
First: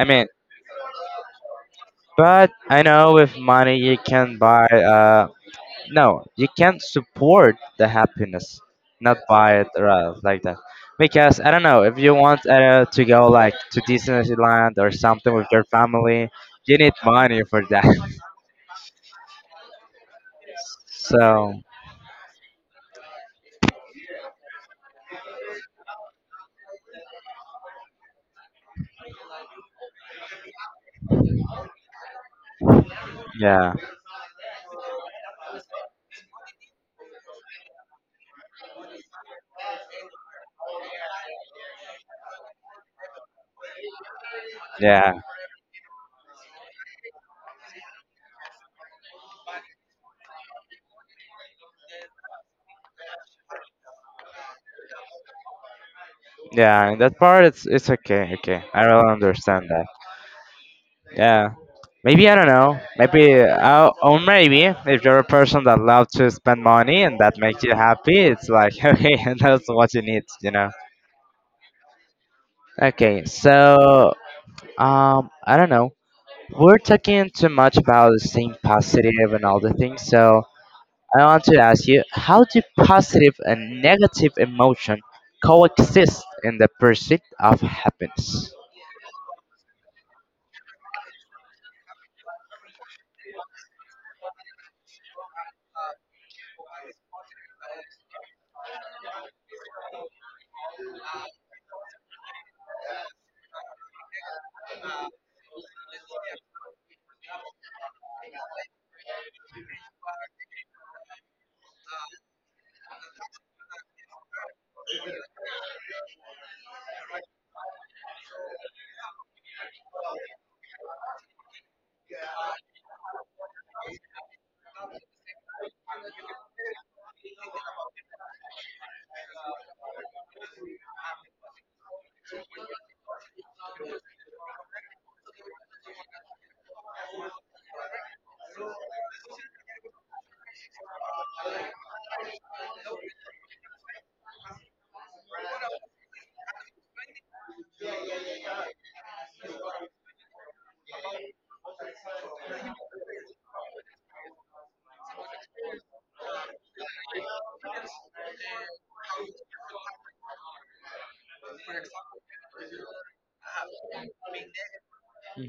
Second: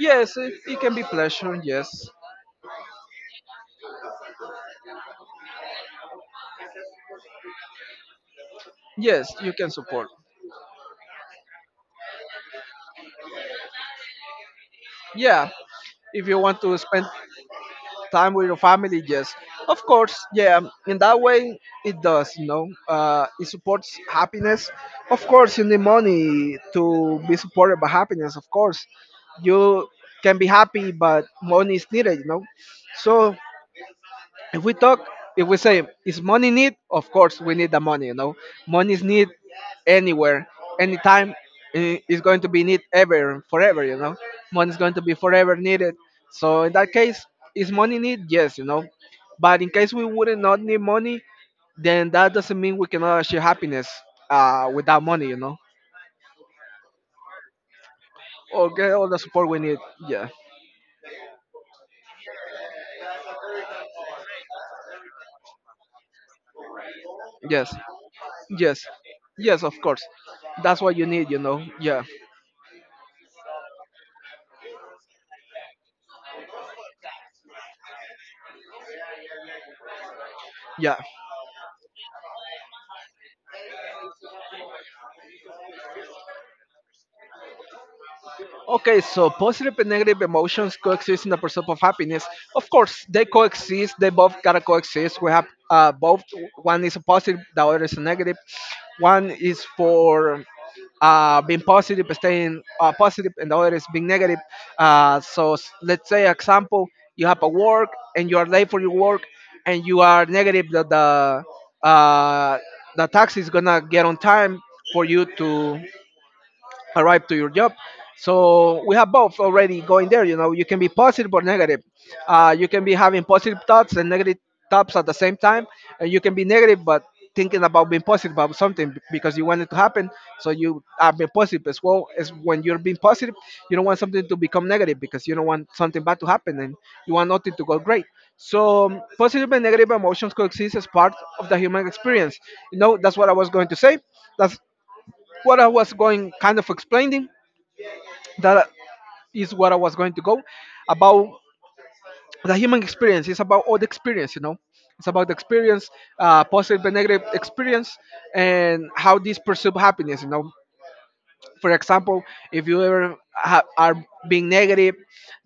Speaker 1: I mean,
Speaker 2: it can be pleasure. Yes.
Speaker 1: but I know with money you can buy. No, you can't support the happiness, not
Speaker 2: Yes, you
Speaker 1: buy it
Speaker 2: can
Speaker 1: or
Speaker 2: support.
Speaker 1: like that. Because I don't know, if you want to go like to Disneyland or something with
Speaker 2: Yeah.
Speaker 1: your
Speaker 2: If
Speaker 1: family,
Speaker 2: you want
Speaker 1: you
Speaker 2: to
Speaker 1: need
Speaker 2: spend
Speaker 1: money for that. (laughs)
Speaker 2: time with your family, yes, of course. Yeah, in that way
Speaker 1: So
Speaker 2: it does, you know, it supports happiness. Of course you need money to be supported by happiness. Of course you can be happy, but money is needed, you know. So
Speaker 1: yeah,
Speaker 2: if we talk, if we say is money need, of course we need the money, you know. Money is need anywhere, anytime. Is going to be need ever forever, you know. Money is going to
Speaker 1: yeah,
Speaker 2: be forever needed. So in that case, is money need, yes, you know. But in case we wouldn't not need money, then that doesn't mean we cannot achieve happiness without money, you know.
Speaker 1: yeah. In that part, it's okay, okay.
Speaker 2: Or
Speaker 1: I
Speaker 2: get all
Speaker 1: really
Speaker 2: the support we
Speaker 1: understand
Speaker 2: need.
Speaker 1: that.
Speaker 2: Yeah.
Speaker 1: Yeah. Maybe I don't know. Maybe or maybe if you're a person that loves to spend money and that makes
Speaker 2: Yes.
Speaker 1: you happy, it's like
Speaker 2: Yes.
Speaker 1: (laughs) okay, that's
Speaker 2: Yes, of
Speaker 1: what you
Speaker 2: course.
Speaker 1: need, you know.
Speaker 2: That's what you need, you know. Yeah.
Speaker 1: Okay, so I don't know. We're talking too much about staying positive and all the things, so
Speaker 2: Yeah.
Speaker 1: I want to ask you, how do positive and negative emotion coexist in the pursuit of happiness?
Speaker 2: Okay, so positive and negative emotions coexist in the pursuit of happiness. Of course, they coexist. They both gotta coexist. We have both. One is a positive, the other is a negative. One is for being positive, staying positive, and the other is being negative. So let's say, example, you have a work and you are late for your work, and you are negative that uh, the taxi is gonna get on time for you to arrive to your job. So we have both already going there. You know, you can be positive or negative. You can be having positive thoughts and negative thoughts at the same time, and you can be negative but thinking about being positive about something because you want it to happen. So you are being positive as well as when you're being positive, you don't want something to become negative because you don't want something bad to happen and you want nothing to go great. So positive and negative emotions coexist as part of the human experience. You know, that's what I was going to say. That's what I was going kind of explaining that is what I was going to go about the human experience. It's about all the experience, you know. It's about the experience, positive and negative experience, and how this pursue happiness. You know, for example, if you ever are being negative,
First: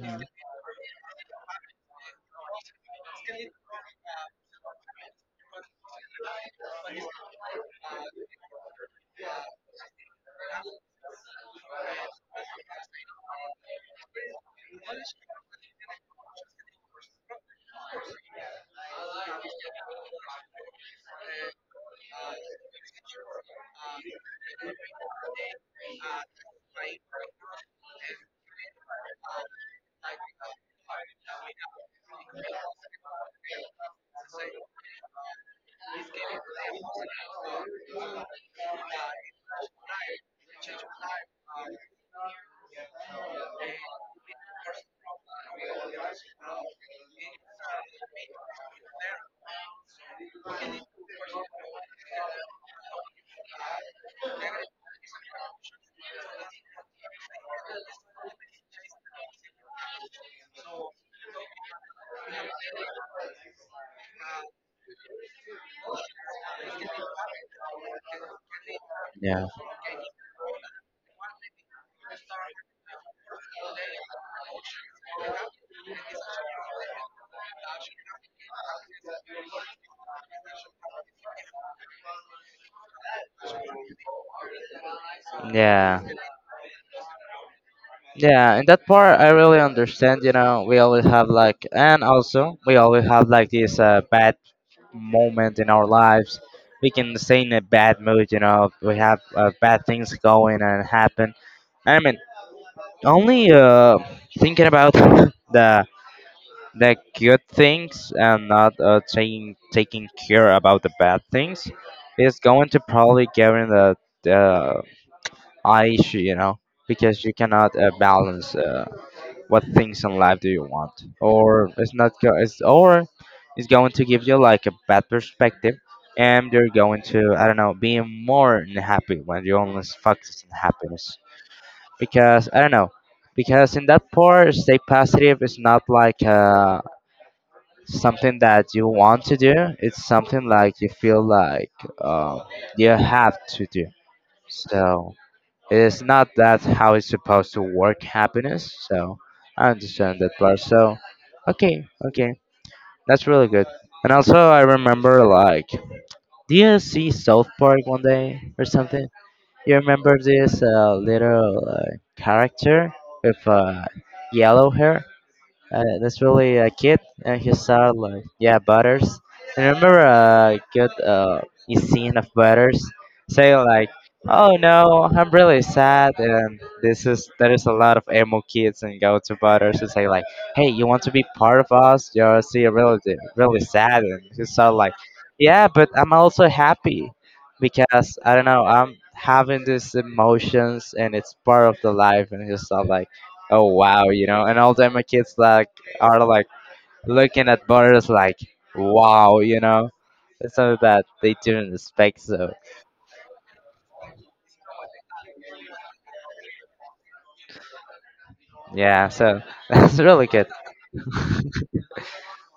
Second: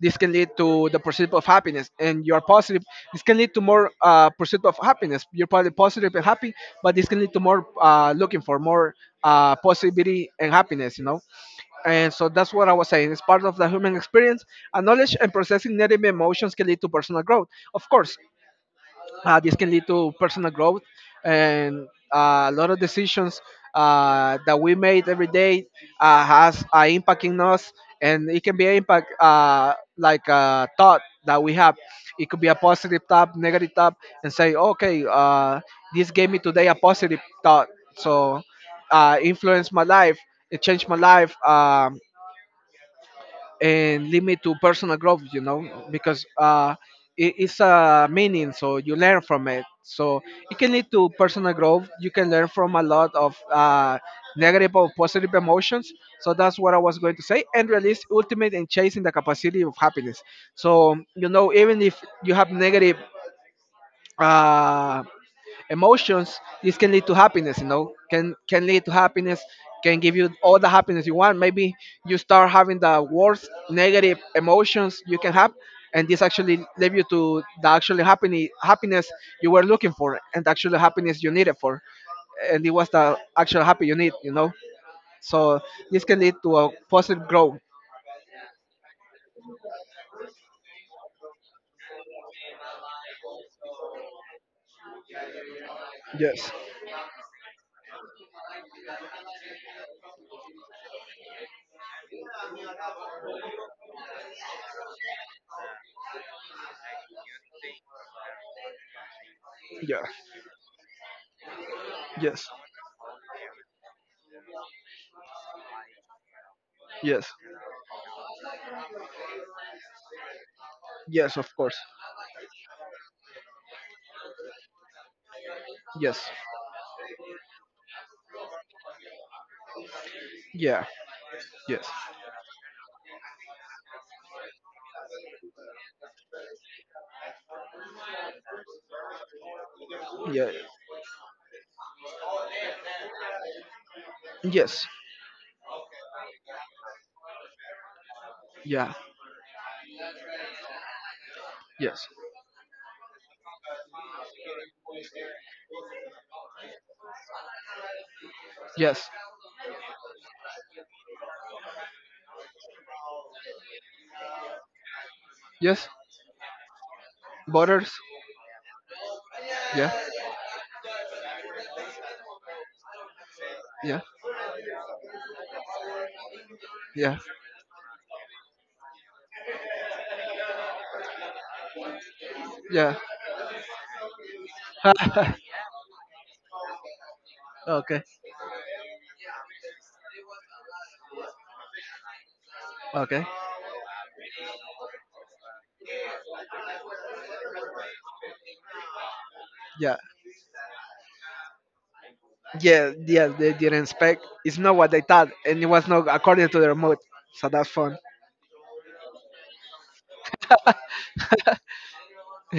Speaker 2: this can lead to the pursuit of happiness, and you are positive. This can lead to more pursuit of happiness. You're probably positive and happy, but this can lead to more looking for more possibility and happiness. You know, and so that's what I was saying. It's part of the human experience. And knowledge and processing negative emotions can lead to personal growth. Of course, this can lead to personal growth and a lot of decisions that we made every day has an impact in us, and it can be an impact like a thought that we have. It could be a positive thought, negative thought, and say, okay, this gave me today a positive thought, so influenced my life, it changed my life. And lead me to personal growth, you know, because it's a meaning, so you learn from it, so it can lead to personal growth. You can learn from a lot of negative or positive emotions, so that's what I was going to say, and release ultimate and chasing the capacity of happiness. So you know, even if you have negative uh, emotions, this can lead to happiness. You know, can lead to happiness,
Speaker 1: Yeah.
Speaker 2: can give you all the happiness you want. Maybe you start having the worst negative emotions you can have, and this actually lead you to the actual happiness you were looking for, and the actual happiness you needed for, and it was the actual happy you need, you know. So
Speaker 1: Yeah.
Speaker 2: this can lead to a positive growth.
Speaker 1: Yeah, in that part I really understand, you know, we always have like, and also we always have like this bad moment in our lives.
Speaker 2: Yes.
Speaker 1: We can stay in a bad mood, you know, we have bad things going and happen. I mean, only thinking about (laughs) the the good things, and not taking
Speaker 2: Yeah.
Speaker 1: taking care about the bad things is
Speaker 2: Yes.
Speaker 1: going to probably get in the eye issue, you know, because
Speaker 2: Yes.
Speaker 1: you cannot balance what things in life do you want,
Speaker 2: Yes, of
Speaker 1: or
Speaker 2: course.
Speaker 1: it's not go- it's, or it's going to give you like a bad perspective,
Speaker 2: Yes.
Speaker 1: and you're going to, I don't know, being more unhappy when you only focus on
Speaker 2: Yeah.
Speaker 1: happiness,
Speaker 2: Yes.
Speaker 1: because I don't know, because in that part stay positive is not like something that you want to do, it's something
Speaker 2: Yeah.
Speaker 1: like you feel like um you have to do,
Speaker 2: Yes.
Speaker 1: so it's not that how it's supposed to work happiness.
Speaker 2: Yeah.
Speaker 1: So I understand that part. So okay,
Speaker 2: Yes.
Speaker 1: okay, that's really good. And also I remember like, do you see South Park one day or something?
Speaker 2: Yes.
Speaker 1: You remember this little character with yellow hair?
Speaker 2: Yes.
Speaker 1: That's really a kid, and he saw
Speaker 2: Borders.
Speaker 1: like yeah Butters. I
Speaker 2: Yeah.
Speaker 1: remember a good scene of Butters saying like,
Speaker 2: Yeah.
Speaker 1: "Oh no, I'm really sad," and this
Speaker 2: Yeah.
Speaker 1: is there is a lot of emo kids and go to Butters and say like, "Hey, you want to be part of us? You're see you're
Speaker 2: Yeah.
Speaker 1: really really sad," and he saw like,
Speaker 2: (laughs)
Speaker 1: "Yeah, but I'm also happy
Speaker 2: Okay.
Speaker 1: because I don't know I'm." Having these emotions and it's part of the life, and he saw like,
Speaker 2: Okay.
Speaker 1: oh wow, you know, and all them kids like are like looking at borders like wow, you know.
Speaker 2: Yeah.
Speaker 1: It's something that they didn't expect. So
Speaker 2: Yeah. Yeah. They didn't expect. It's not what they thought, and it was not according to their mood. So that's fun.
Speaker 1: yeah, so (laughs) that's really good.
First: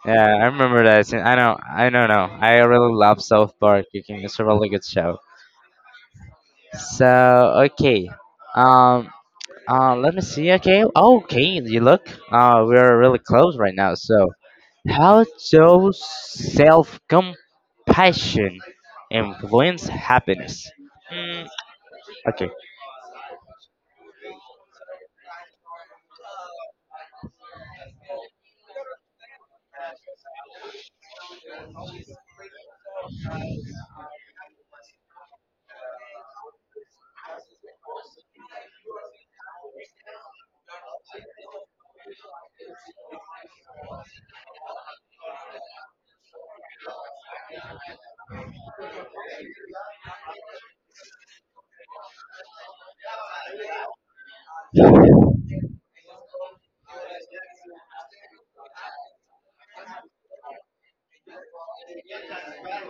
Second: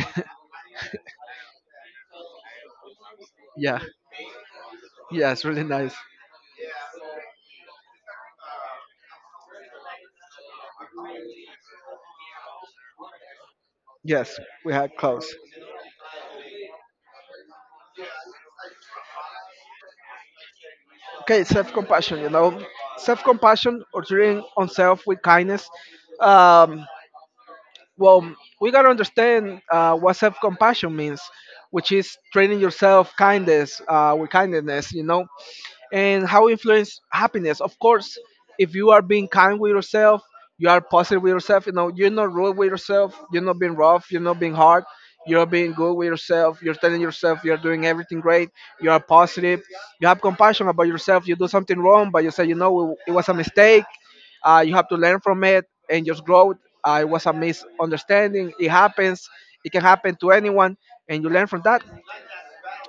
Speaker 1: Yeah, I remember that scene. I know, I don't know. No, I really love South
Speaker 2: Yeah.
Speaker 1: Park. You can, it's a really good show.
Speaker 2: Yeah. It's really nice.
Speaker 1: So okay. Um let me see. Okay. Okay, you look. We're really close right now. So,
Speaker 2: Yes. We had
Speaker 1: how
Speaker 2: close.
Speaker 1: does self-compassion influence happiness?
Speaker 2: Okay.
Speaker 1: Mm,
Speaker 2: Self-compassion. You
Speaker 1: okay.
Speaker 2: know, self-compassion or treating oneself with kindness. Um, well, we gotta understand what self-compassion means, which is treating yourself kindness with kindness, you know, and how influence happiness. Of course, if you are being kind with yourself, you are positive with yourself. You know, you're not rude with yourself. You're not being rough. You're not being hard. You're being good with yourself. You're telling yourself you're doing everything great. You are positive. You have compassion about yourself. You do something wrong, but you say, you know, it was a mistake you have to learn from it and just grow. It was a misunderstanding. It happens. It can happen to anyone, and you learn from that,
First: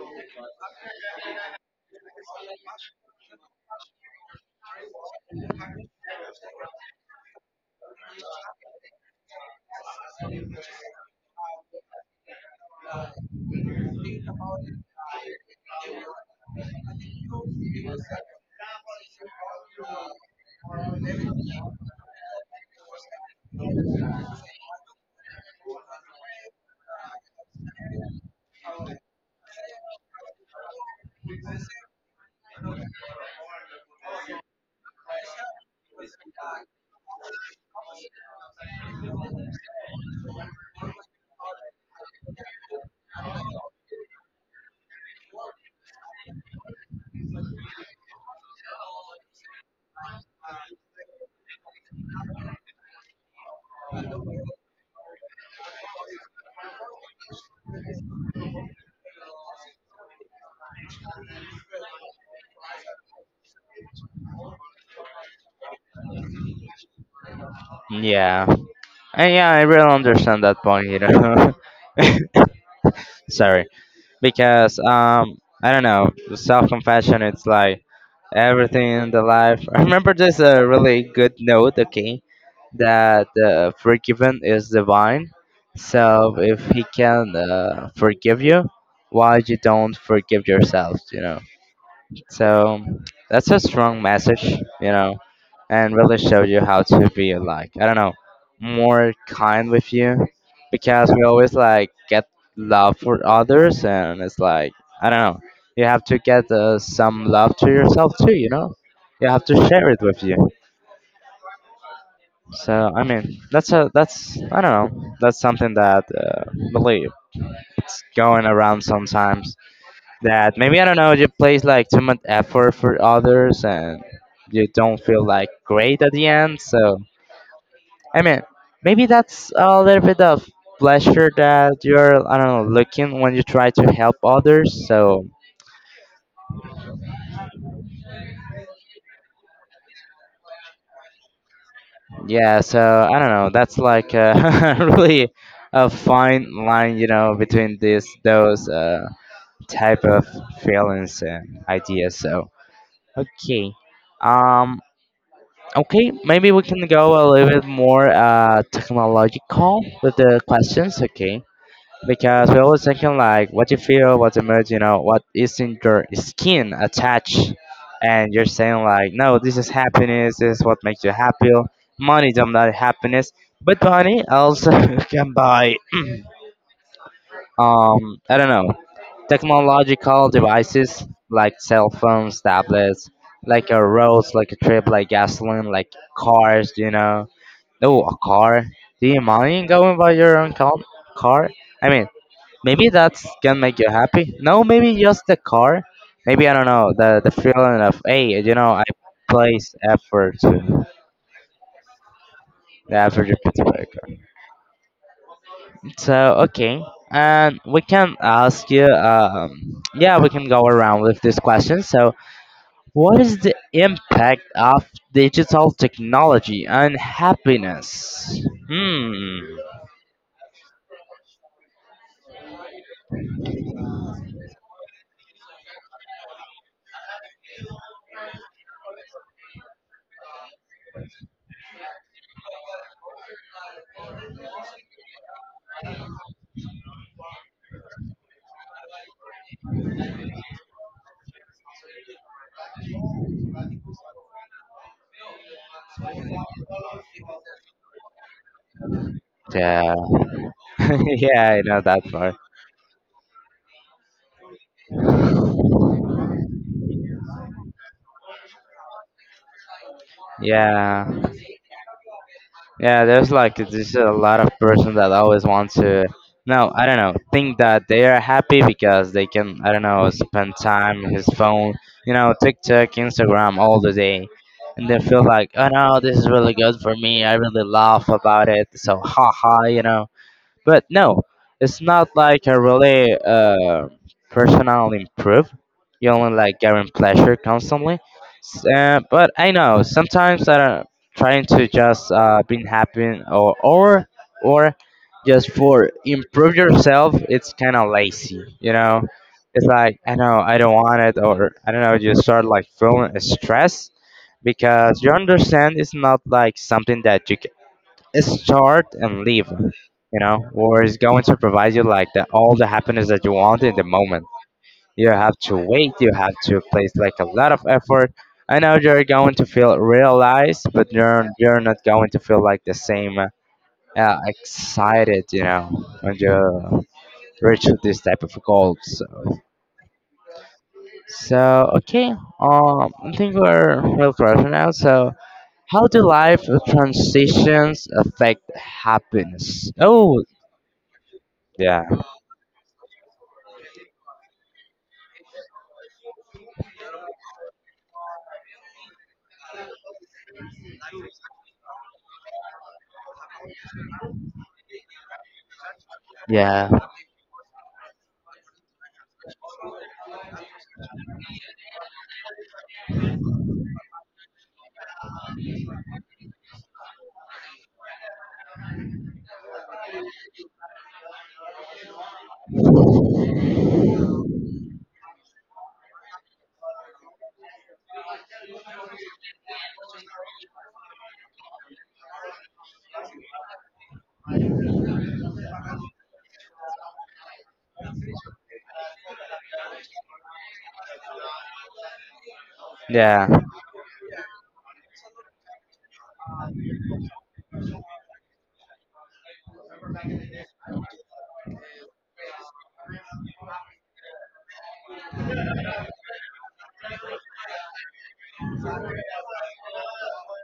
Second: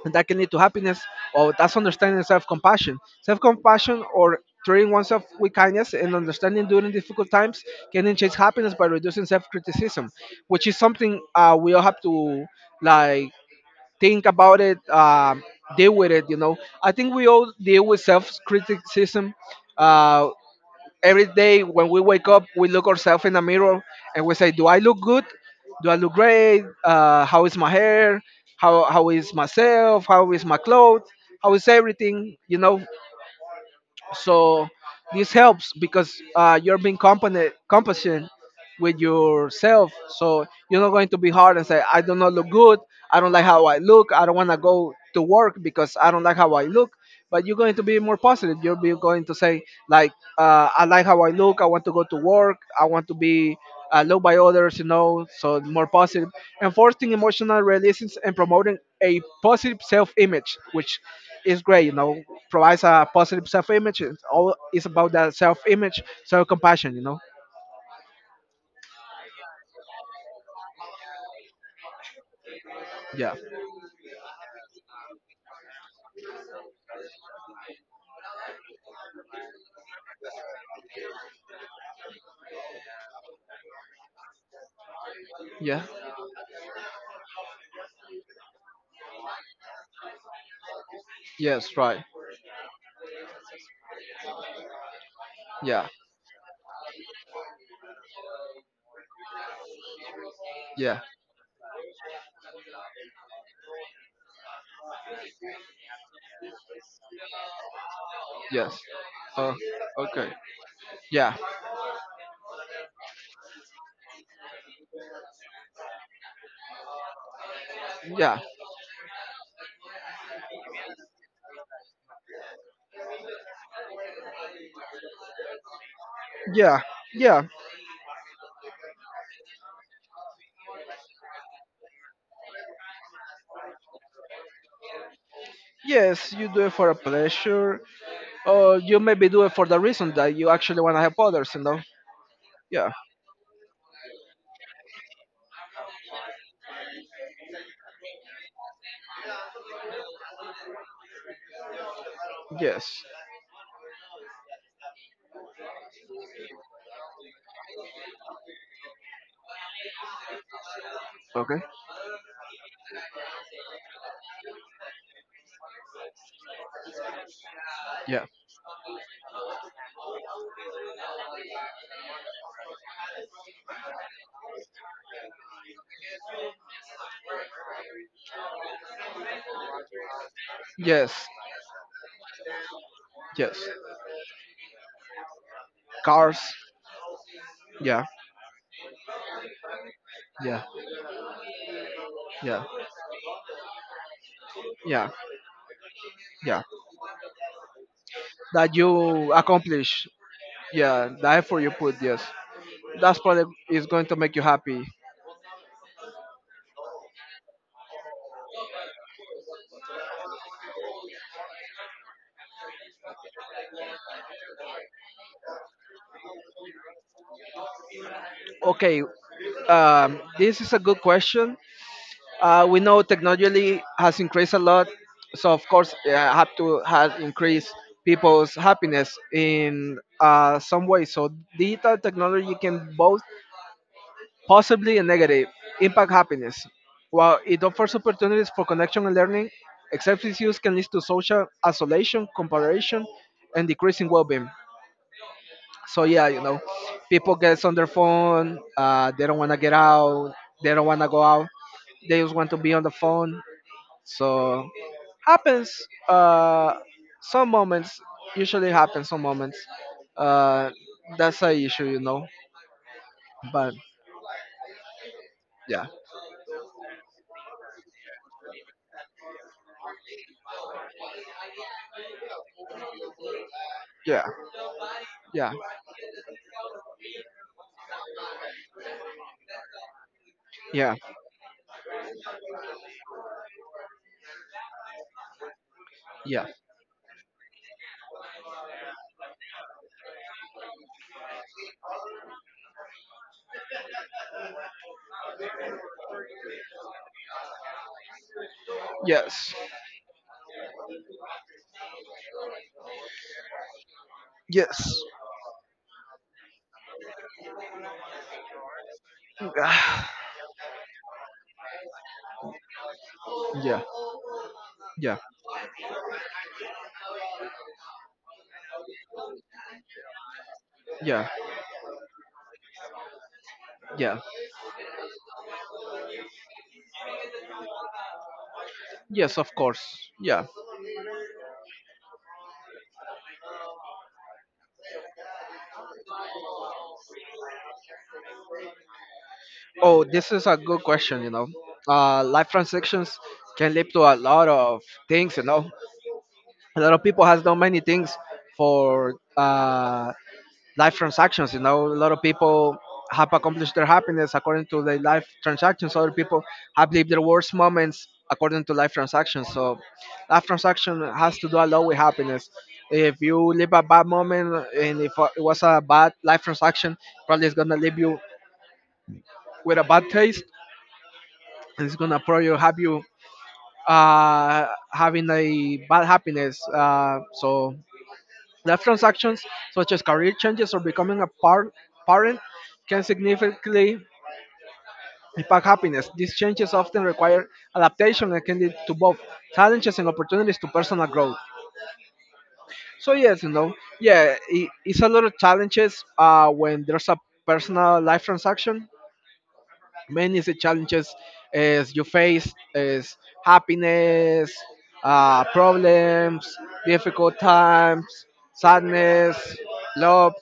Speaker 2: and that can lead to happiness. Or that's understanding self-compassion. Self-compassion or treating oneself with kindness and understanding during difficult times can enhance happiness by reducing self-criticism, which is something we all have to like think about it, deal with it. You know, I think we all deal with self-criticism. Uh, every day when we wake up, we look ourselves in the mirror and we say, "Do I look good? Do I look great? How is my hair? How is myself? How is my clothes? How is everything?" You know, so this helps because you're being compassionate with yourself, so you're not going to be hard and say I do not look good, I don't like how I look, I don't want to go to work because I don't like how I look. But you're going to be more positive, you're be going to say like I like how I look, I want to go to work, I want to be loved by others, you know, so more positive, enforcing emotional releases and promoting a positive self-image, which is great, you know, provides a positive self-image. It's all is about that self-image, self-compassion, you know.
Speaker 1: Yeah. And yeah, I really understand that point, you know. (laughs)
Speaker 2: Yeah.
Speaker 1: Sorry. Because I don't know, self-compassion it's like everything in the life. I remember there's a really good note, okay, that forgiven is divine.
Speaker 2: Yeah.
Speaker 1: So if he can forgive you, why you don't forgive yourself, you know?
Speaker 2: Yes, right.
Speaker 1: So that's a strong message, you know,
Speaker 2: Yeah.
Speaker 1: and really showed you how to be like, I don't know, more kind with you,
Speaker 2: Yeah.
Speaker 1: because we always like get love for others, and it's like, I don't know, you have to get some love to yourself too, you know,
Speaker 2: Yes.
Speaker 1: you have
Speaker 2: Oh,
Speaker 1: to share it with
Speaker 2: okay.
Speaker 1: you.
Speaker 2: Yeah.
Speaker 1: So I mean, that's I don't know, that's something that really it's
Speaker 2: Yeah.
Speaker 1: going around sometimes, that maybe I don't know, you place like too much effort for others and you don't feel like great at the end.
Speaker 2: Yeah.
Speaker 1: So
Speaker 2: Yeah.
Speaker 1: I mean, maybe that's a little bit of pleasure that you're, I don't know, looking when you try to help others. So
Speaker 2: Yes, you do it for a pleasure, or you maybe do it for the reason that you actually want to help others, you know.
Speaker 1: yeah, so
Speaker 2: Yeah.
Speaker 1: I don't know, that's like a (laughs) really a fine line, you know, between this those type of feelings and ideas. So
Speaker 2: Yes.
Speaker 1: okay. Um, Okay, maybe we can go a little bit more technological with the questions, okay?
Speaker 2: Okay.
Speaker 1: Because we're always thinking like what you feel, what's emerging, you know, what is in your skin attached,
Speaker 2: Yeah.
Speaker 1: and you're saying like, no, this is happiness, this is what makes you happy. Money does not happiness, but money also (laughs) can buy (clears throat) I don't know, technological devices
Speaker 2: Yes.
Speaker 1: like cell phones, tablets,
Speaker 2: Yes.
Speaker 1: like a roads, like a trip, like gasoline, like
Speaker 2: Cars.
Speaker 1: cars, you know. Oh,
Speaker 2: Yeah.
Speaker 1: a car. Do you mind going by your own
Speaker 2: Yeah.
Speaker 1: car? I mean,
Speaker 2: Yeah.
Speaker 1: maybe that's can make you happy. No, maybe
Speaker 2: Yeah.
Speaker 1: just the car. Maybe I
Speaker 2: Yeah.
Speaker 1: don't know the feeling of hey, you know,
Speaker 2: That
Speaker 1: I
Speaker 2: you
Speaker 1: place
Speaker 2: accomplish.
Speaker 1: effort to
Speaker 2: Yeah. The effort you put. Yes.
Speaker 1: the
Speaker 2: That's
Speaker 1: effort you
Speaker 2: probably
Speaker 1: put to buy
Speaker 2: is
Speaker 1: a
Speaker 2: going to
Speaker 1: car.
Speaker 2: make you happy.
Speaker 1: So okay, and we can ask you. Yeah, we can go around with this question. So, what is the impact of digital technology on happiness?
Speaker 2: Okay.
Speaker 1: Hmm.
Speaker 2: This is a good question. We know technology has increased a lot, so of course, yeah, have to have increased people's happiness in some way. So digital technology can both possibly a negative, impact happiness. While it offers opportunities for connection and learning, excessive use can lead to social isolation, comparison, and decreasing well-being. So yeah, you know, people get on their phone. They don't want to get
Speaker 1: Yeah.
Speaker 2: out. They
Speaker 1: (laughs)
Speaker 2: don't want to go out.
Speaker 1: Yeah, I know that
Speaker 2: They just
Speaker 1: part.
Speaker 2: want to be on the phone. So happens. Uh, some moments usually happens. Some moments. Uh,
Speaker 1: Yeah,
Speaker 2: that's a issue, you know.
Speaker 1: yeah. There's like
Speaker 2: But
Speaker 1: there's a lot of person that always want
Speaker 2: yeah.
Speaker 1: to. No, I don't know. Think that they are happy because they can. I don't know. Spend time on his phone. You know, TikTok, Instagram, all the
Speaker 2: Yeah.
Speaker 1: day, and they feel like,
Speaker 2: Yeah.
Speaker 1: oh no, this is really good for me. I really laugh about it. So haha, you know. But
Speaker 2: Yeah.
Speaker 1: no, it's not like a really personal improve. You only
Speaker 2: Yeah.
Speaker 1: like getting pleasure constantly. But I know sometimes I'm trying to just being happy or or just for improve yourself. It's kind of lazy, you know.
Speaker 2: Yes.
Speaker 1: It's like I know I don't want it, or I don't know. You start like feeling stress
Speaker 2: Yes.
Speaker 1: because
Speaker 2: (sighs)
Speaker 1: you understand it's not like something that you can start and leave.
Speaker 2: Ah,
Speaker 1: You know, war is going to provide you like the, all the happiness that you want in
Speaker 2: yeah.
Speaker 1: the moment. You
Speaker 2: Yeah.
Speaker 1: have to wait. You have to place like a lot of effort. I know you're going to feel realized, but you're
Speaker 2: Yeah.
Speaker 1: you're not going to feel like the same
Speaker 2: Yeah.
Speaker 1: excited. You know, when you reach this type of goals. So,
Speaker 2: Yes, of course. Yeah.
Speaker 1: so okay. I think we're real close now. So. How do life transitions affect happiness?
Speaker 2: Oh,
Speaker 1: Oh,
Speaker 2: this is a good question, you know.
Speaker 1: yeah.
Speaker 2: Life transactions can lead to a lot of things, you know. A lot of people has done many things for life transactions. You know, a lot of people have accomplished their happiness according to their life transactions. Other people
Speaker 1: Yeah.
Speaker 2: have lived their worst moments according to life transactions. So life transaction has to do a lot with happiness. If you live a bad moment and if it was a bad life transaction, probably it's gonna leave you with a bad taste. And it's gonna probably have you uh, having a bad happiness. So life transactions such as career changes or becoming a parent can significantly impact happiness. These changes often require adaptation and can lead to both challenges and opportunities to personal growth. So
Speaker 1: Yeah,
Speaker 2: yes, you know, yeah, I it's a lot of challenges when there's a personal life transaction. Many is the challenges as you face is happiness, problems, difficult times, sadness, love,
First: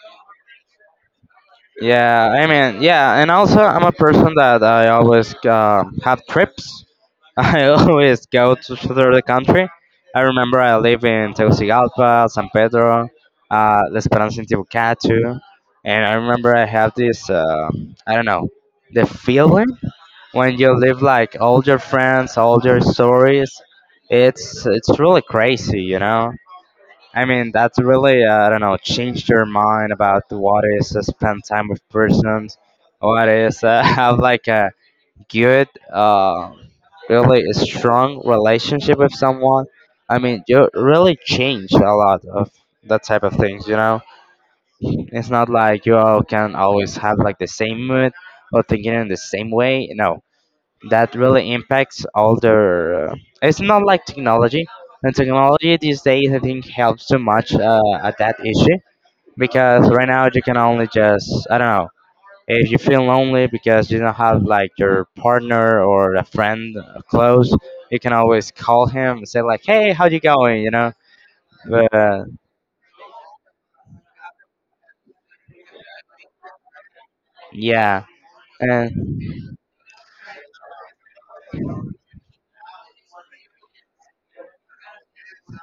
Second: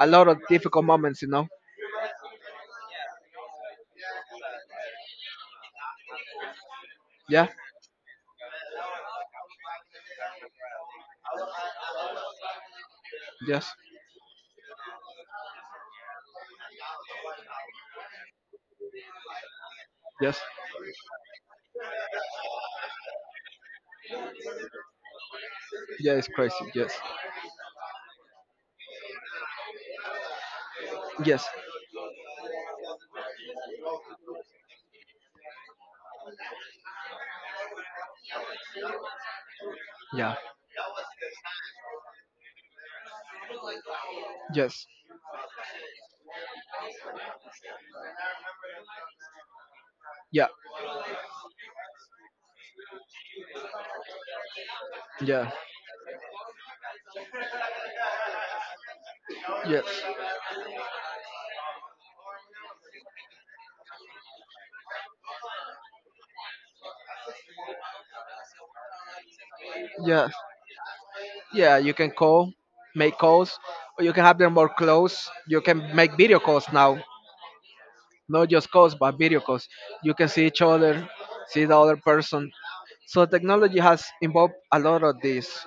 Speaker 2: a lot of difficult moments, you know.
Speaker 1: yeah. I mean, yeah, and also I'm a person that I always have trips. (laughs)
Speaker 2: Yeah.
Speaker 1: I always go to through the country. I remember I live in Tegucigalpa, San Pedro,
Speaker 2: Yes.
Speaker 1: La Esperanza in Tibucatu, and I remember I have this. I don't know the feeling
Speaker 2: Yes.
Speaker 1: when you live like all your friends, all your stories. It's really crazy, you
Speaker 2: Yeah, it's
Speaker 1: know.
Speaker 2: crazy. Yes.
Speaker 1: I mean, that's really, I don't know, changed your mind about what is spend
Speaker 2: Yes.
Speaker 1: time with persons, what is (laughs) have like a good, really a strong relationship with someone. I
Speaker 2: Yeah.
Speaker 1: mean, you really change a lot of that type of things, you know?
Speaker 2: Yes.
Speaker 1: It's not like you all can always have like the same mood or thinking in the same way. No,
Speaker 2: Yeah.
Speaker 1: that really impacts all their. It's not like technology. And
Speaker 2: Yeah.
Speaker 1: technology these days, I think, helps too much at that issue,
Speaker 2: Yes.
Speaker 1: because right now you can only just, I don't know, if you feel lonely because you don't have like your partner or a friend close, you can always call him and say like, "Hey, how you
Speaker 2: Yes.
Speaker 1: going?" You know,
Speaker 2: Yeah, you
Speaker 1: but
Speaker 2: can call, make calls, or you can have them more close. You can make video calls now,
Speaker 1: yeah,
Speaker 2: not just calls
Speaker 1: and
Speaker 2: but video calls. You can see each other, see the other person. So technology has involved a lot of this.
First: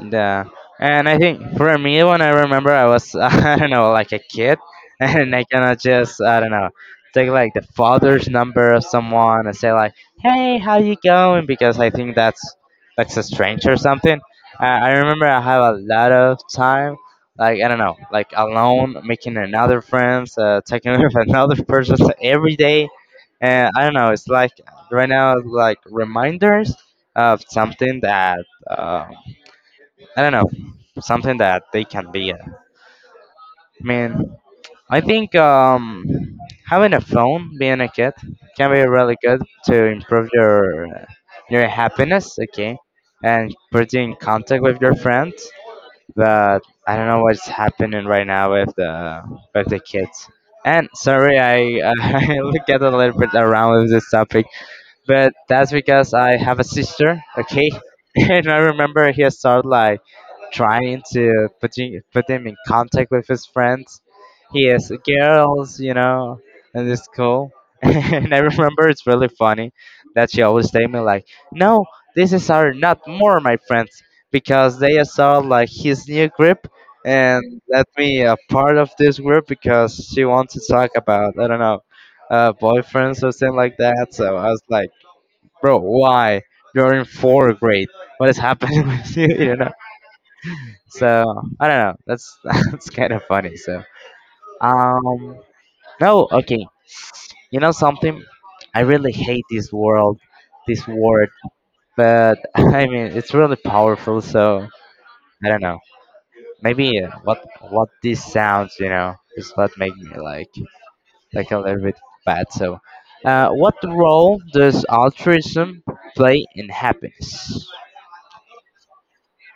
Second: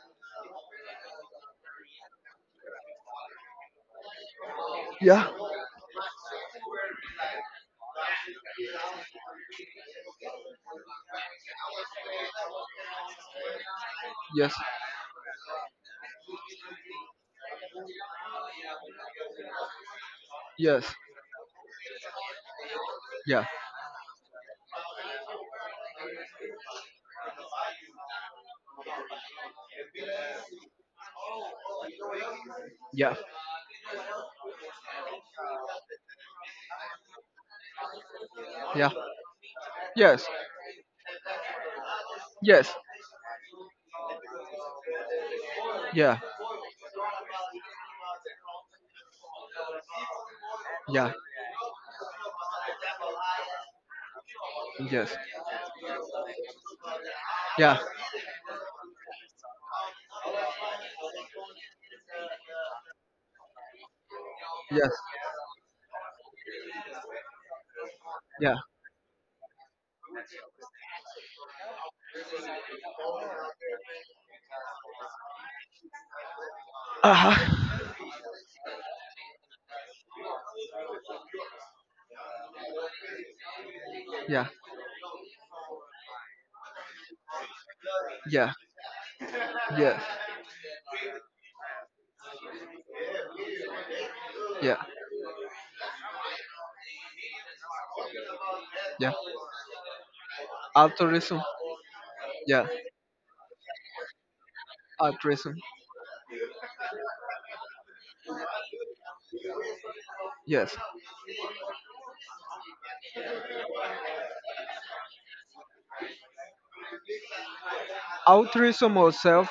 Speaker 1: yeah, and I think for me, when I remember, I was (laughs) I don't know, like a kid, (laughs)
Speaker 2: Yeah.
Speaker 1: and I cannot just, I don't know, take like the father's number of someone and say like, "Hey, how you going?" Because I think that's a strange or something.
Speaker 2: Yes.
Speaker 1: I remember I have a lot of time, like I don't know, like alone, making another friends, talking
Speaker 2: Yes.
Speaker 1: (laughs) with another person every day,
Speaker 2: Yeah.
Speaker 1: and I don't know. It's like right now, like reminders of something that. Uh, I don't know, something that they can be. I
Speaker 2: Yeah.
Speaker 1: mean, I think having a phone, being a kid, can be
Speaker 2: Yeah.
Speaker 1: really good to
Speaker 2: Yes.
Speaker 1: improve your happiness.
Speaker 2: Yes.
Speaker 1: Okay, and put you in contact with your friends.
Speaker 2: Yeah.
Speaker 1: But I don't know what's happening right now with the kids. And
Speaker 2: Yeah.
Speaker 1: sorry, I (laughs) I look at a little bit around with this topic,
Speaker 2: Yes.
Speaker 1: but that's because I have a sister, okay?
Speaker 2: Yeah.
Speaker 1: (laughs) And I remember he started like trying to put him in contact with his friends. He
Speaker 2: Yes.
Speaker 1: has girls, you know, in the school. (laughs) And I
Speaker 2: Yeah.
Speaker 1: remember it's really funny that she always tell me like, "No, this is our not more my friends because they saw like his new group."
Speaker 2: Uh-huh.
Speaker 1: And let me a part of this group because she wants to talk about I don't know boyfriends or something like that. So
Speaker 2: Yeah.
Speaker 1: I was like, bro, why? You're in fourth grade. What is
Speaker 2: Yeah.
Speaker 1: happening (laughs) with you? You know.
Speaker 2: Yes.
Speaker 1: So I don't know. That's (laughs) that's kind of funny. So
Speaker 2: Yeah.
Speaker 1: um, no, okay. You know something? I really
Speaker 2: Yeah.
Speaker 1: hate this word.
Speaker 2: Altruism.
Speaker 1: But (laughs)
Speaker 2: Yeah.
Speaker 1: I mean, it's really powerful. So I
Speaker 2: Altruism.
Speaker 1: don't know. Maybe what this sounds, you know, is what make me
Speaker 2: Yes.
Speaker 1: like a little bit bad. So, what role does altruism play in happiness?
Speaker 2: Altruism or self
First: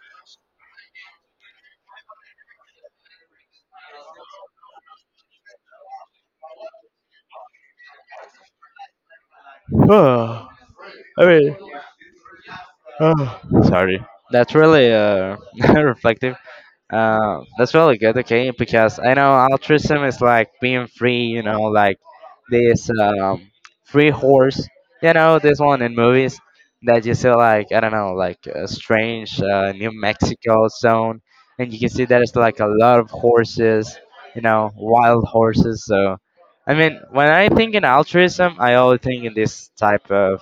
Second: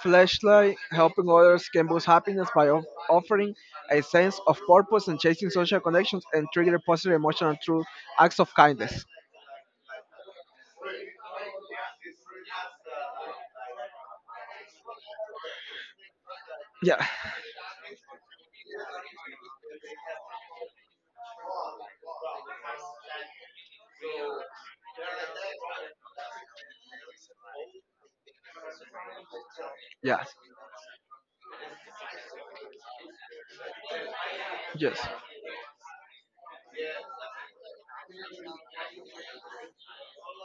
Speaker 2: Flashlight, helping others can boost happiness by offering a sense of purpose and chasing social connections and trigger positive emotional through acts of kindness.
Speaker 1: (sighs) I mean, oh, sorry. That's really (laughs) reflective.
Speaker 2: Yeah.
Speaker 1: That's really good, okay? Because I know altruism is like being free, you know, like this free horse, you know, this one in movies that you see, like, I don't know, like a strange New
Speaker 2: Yeah.
Speaker 1: Mexico zone. And you can see there's like a lot of horses, you know,
Speaker 2: Yes.
Speaker 1: wild horses. So, I mean, when I think in altruism, I always think in this type of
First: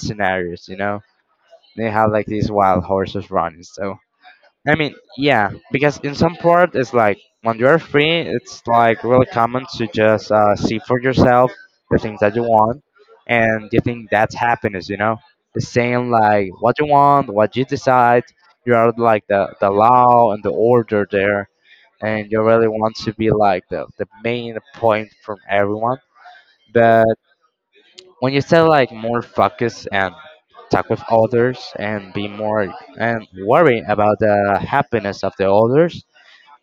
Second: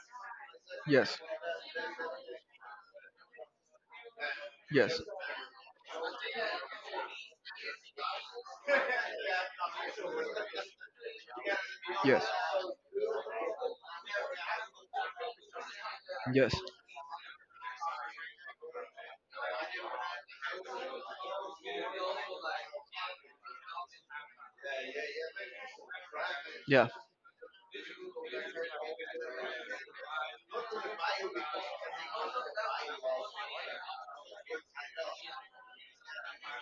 Speaker 1: scenarios, you know?
Speaker 2: Yes.
Speaker 1: They have like these wild horses running. So I mean,
Speaker 2: Yes.
Speaker 1: yeah, because in some part it's like when you're free, it's like really common to just see for yourself the things
Speaker 2: Yes.
Speaker 1: that you want, and you think that's happiness. You know, the same like
Speaker 2: Yes.
Speaker 1: what you want, what you decide. You are like the law and the order there, and you really want to be like the main point from everyone.
Speaker 2: Yeah.
Speaker 1: But when you say like more focus and talk with others and be more and worry about the happiness of the others,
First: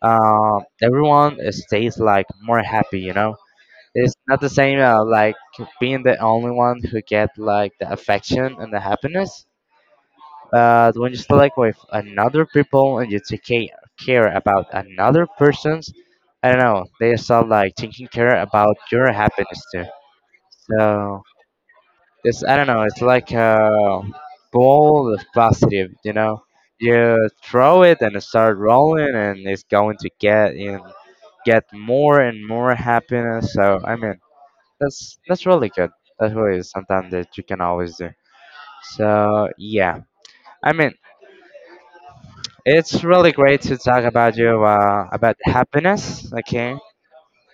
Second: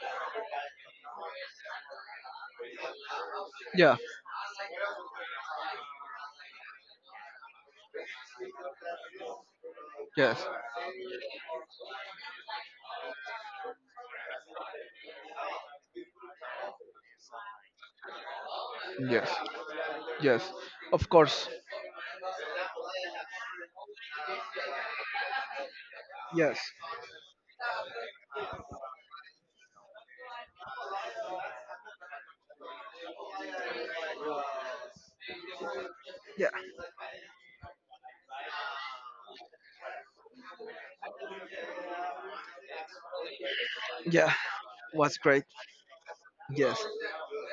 Speaker 1: everyone stays like more happy, you know,
Speaker 2: Yeah.
Speaker 1: it's not the same like being the only one who get like the affection and the happiness,
Speaker 2: Yes.
Speaker 1: but when you stay like with another people and you care about another person's, I don't know, they start like taking care about your
Speaker 2: Yes.
Speaker 1: happiness too.
Speaker 2: Yes, of
Speaker 1: So
Speaker 2: course.
Speaker 1: it's I don't know. It's like a ball of positive. You know,
Speaker 2: Yes.
Speaker 1: you throw it and it start rolling, and it's going to get more and more happiness. So I mean, that's really good. That's
Speaker 2: Yeah.
Speaker 1: really something that you can always do. So yeah, I mean, it's really great to talk
Speaker 2: Yeah,
Speaker 1: about you
Speaker 2: was
Speaker 1: about
Speaker 2: great.
Speaker 1: happiness. Okay,
Speaker 2: Yes.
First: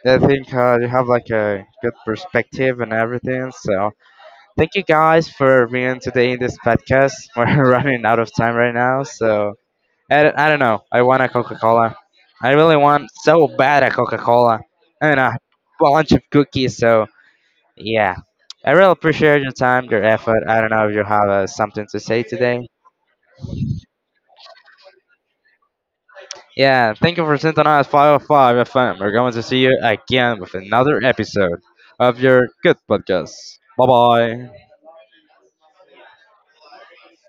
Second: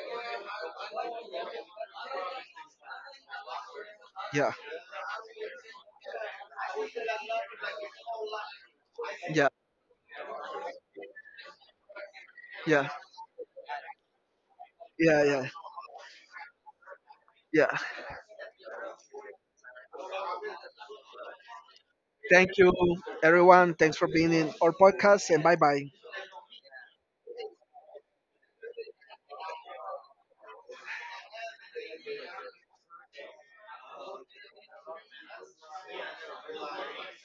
Speaker 1: I think you have like a good perspective and everything. So
Speaker 2: Yeah.
Speaker 1: thank you guys for being today in this podcast. (laughs) We're running out of time right now,
Speaker 2: Yeah.
Speaker 1: so I don't know. I want a Coca Cola. I really
Speaker 2: Yeah.
Speaker 1: want so bad a Coca Cola and
Speaker 2: Yeah.
Speaker 1: a
Speaker 2: Yeah.
Speaker 1: bunch of cookies. So
Speaker 2: Yeah.
Speaker 1: yeah, I really appreciate your time, your effort. I don't know if you have something to say
Speaker 2: Thank
Speaker 1: today.
Speaker 2: you, everyone. Thanks for being in our podcast, and bye bye.
Speaker 1: Yeah, thank you for synthonized 505 FM. We're going to see you again with another episode of your good podcast. Bye bye.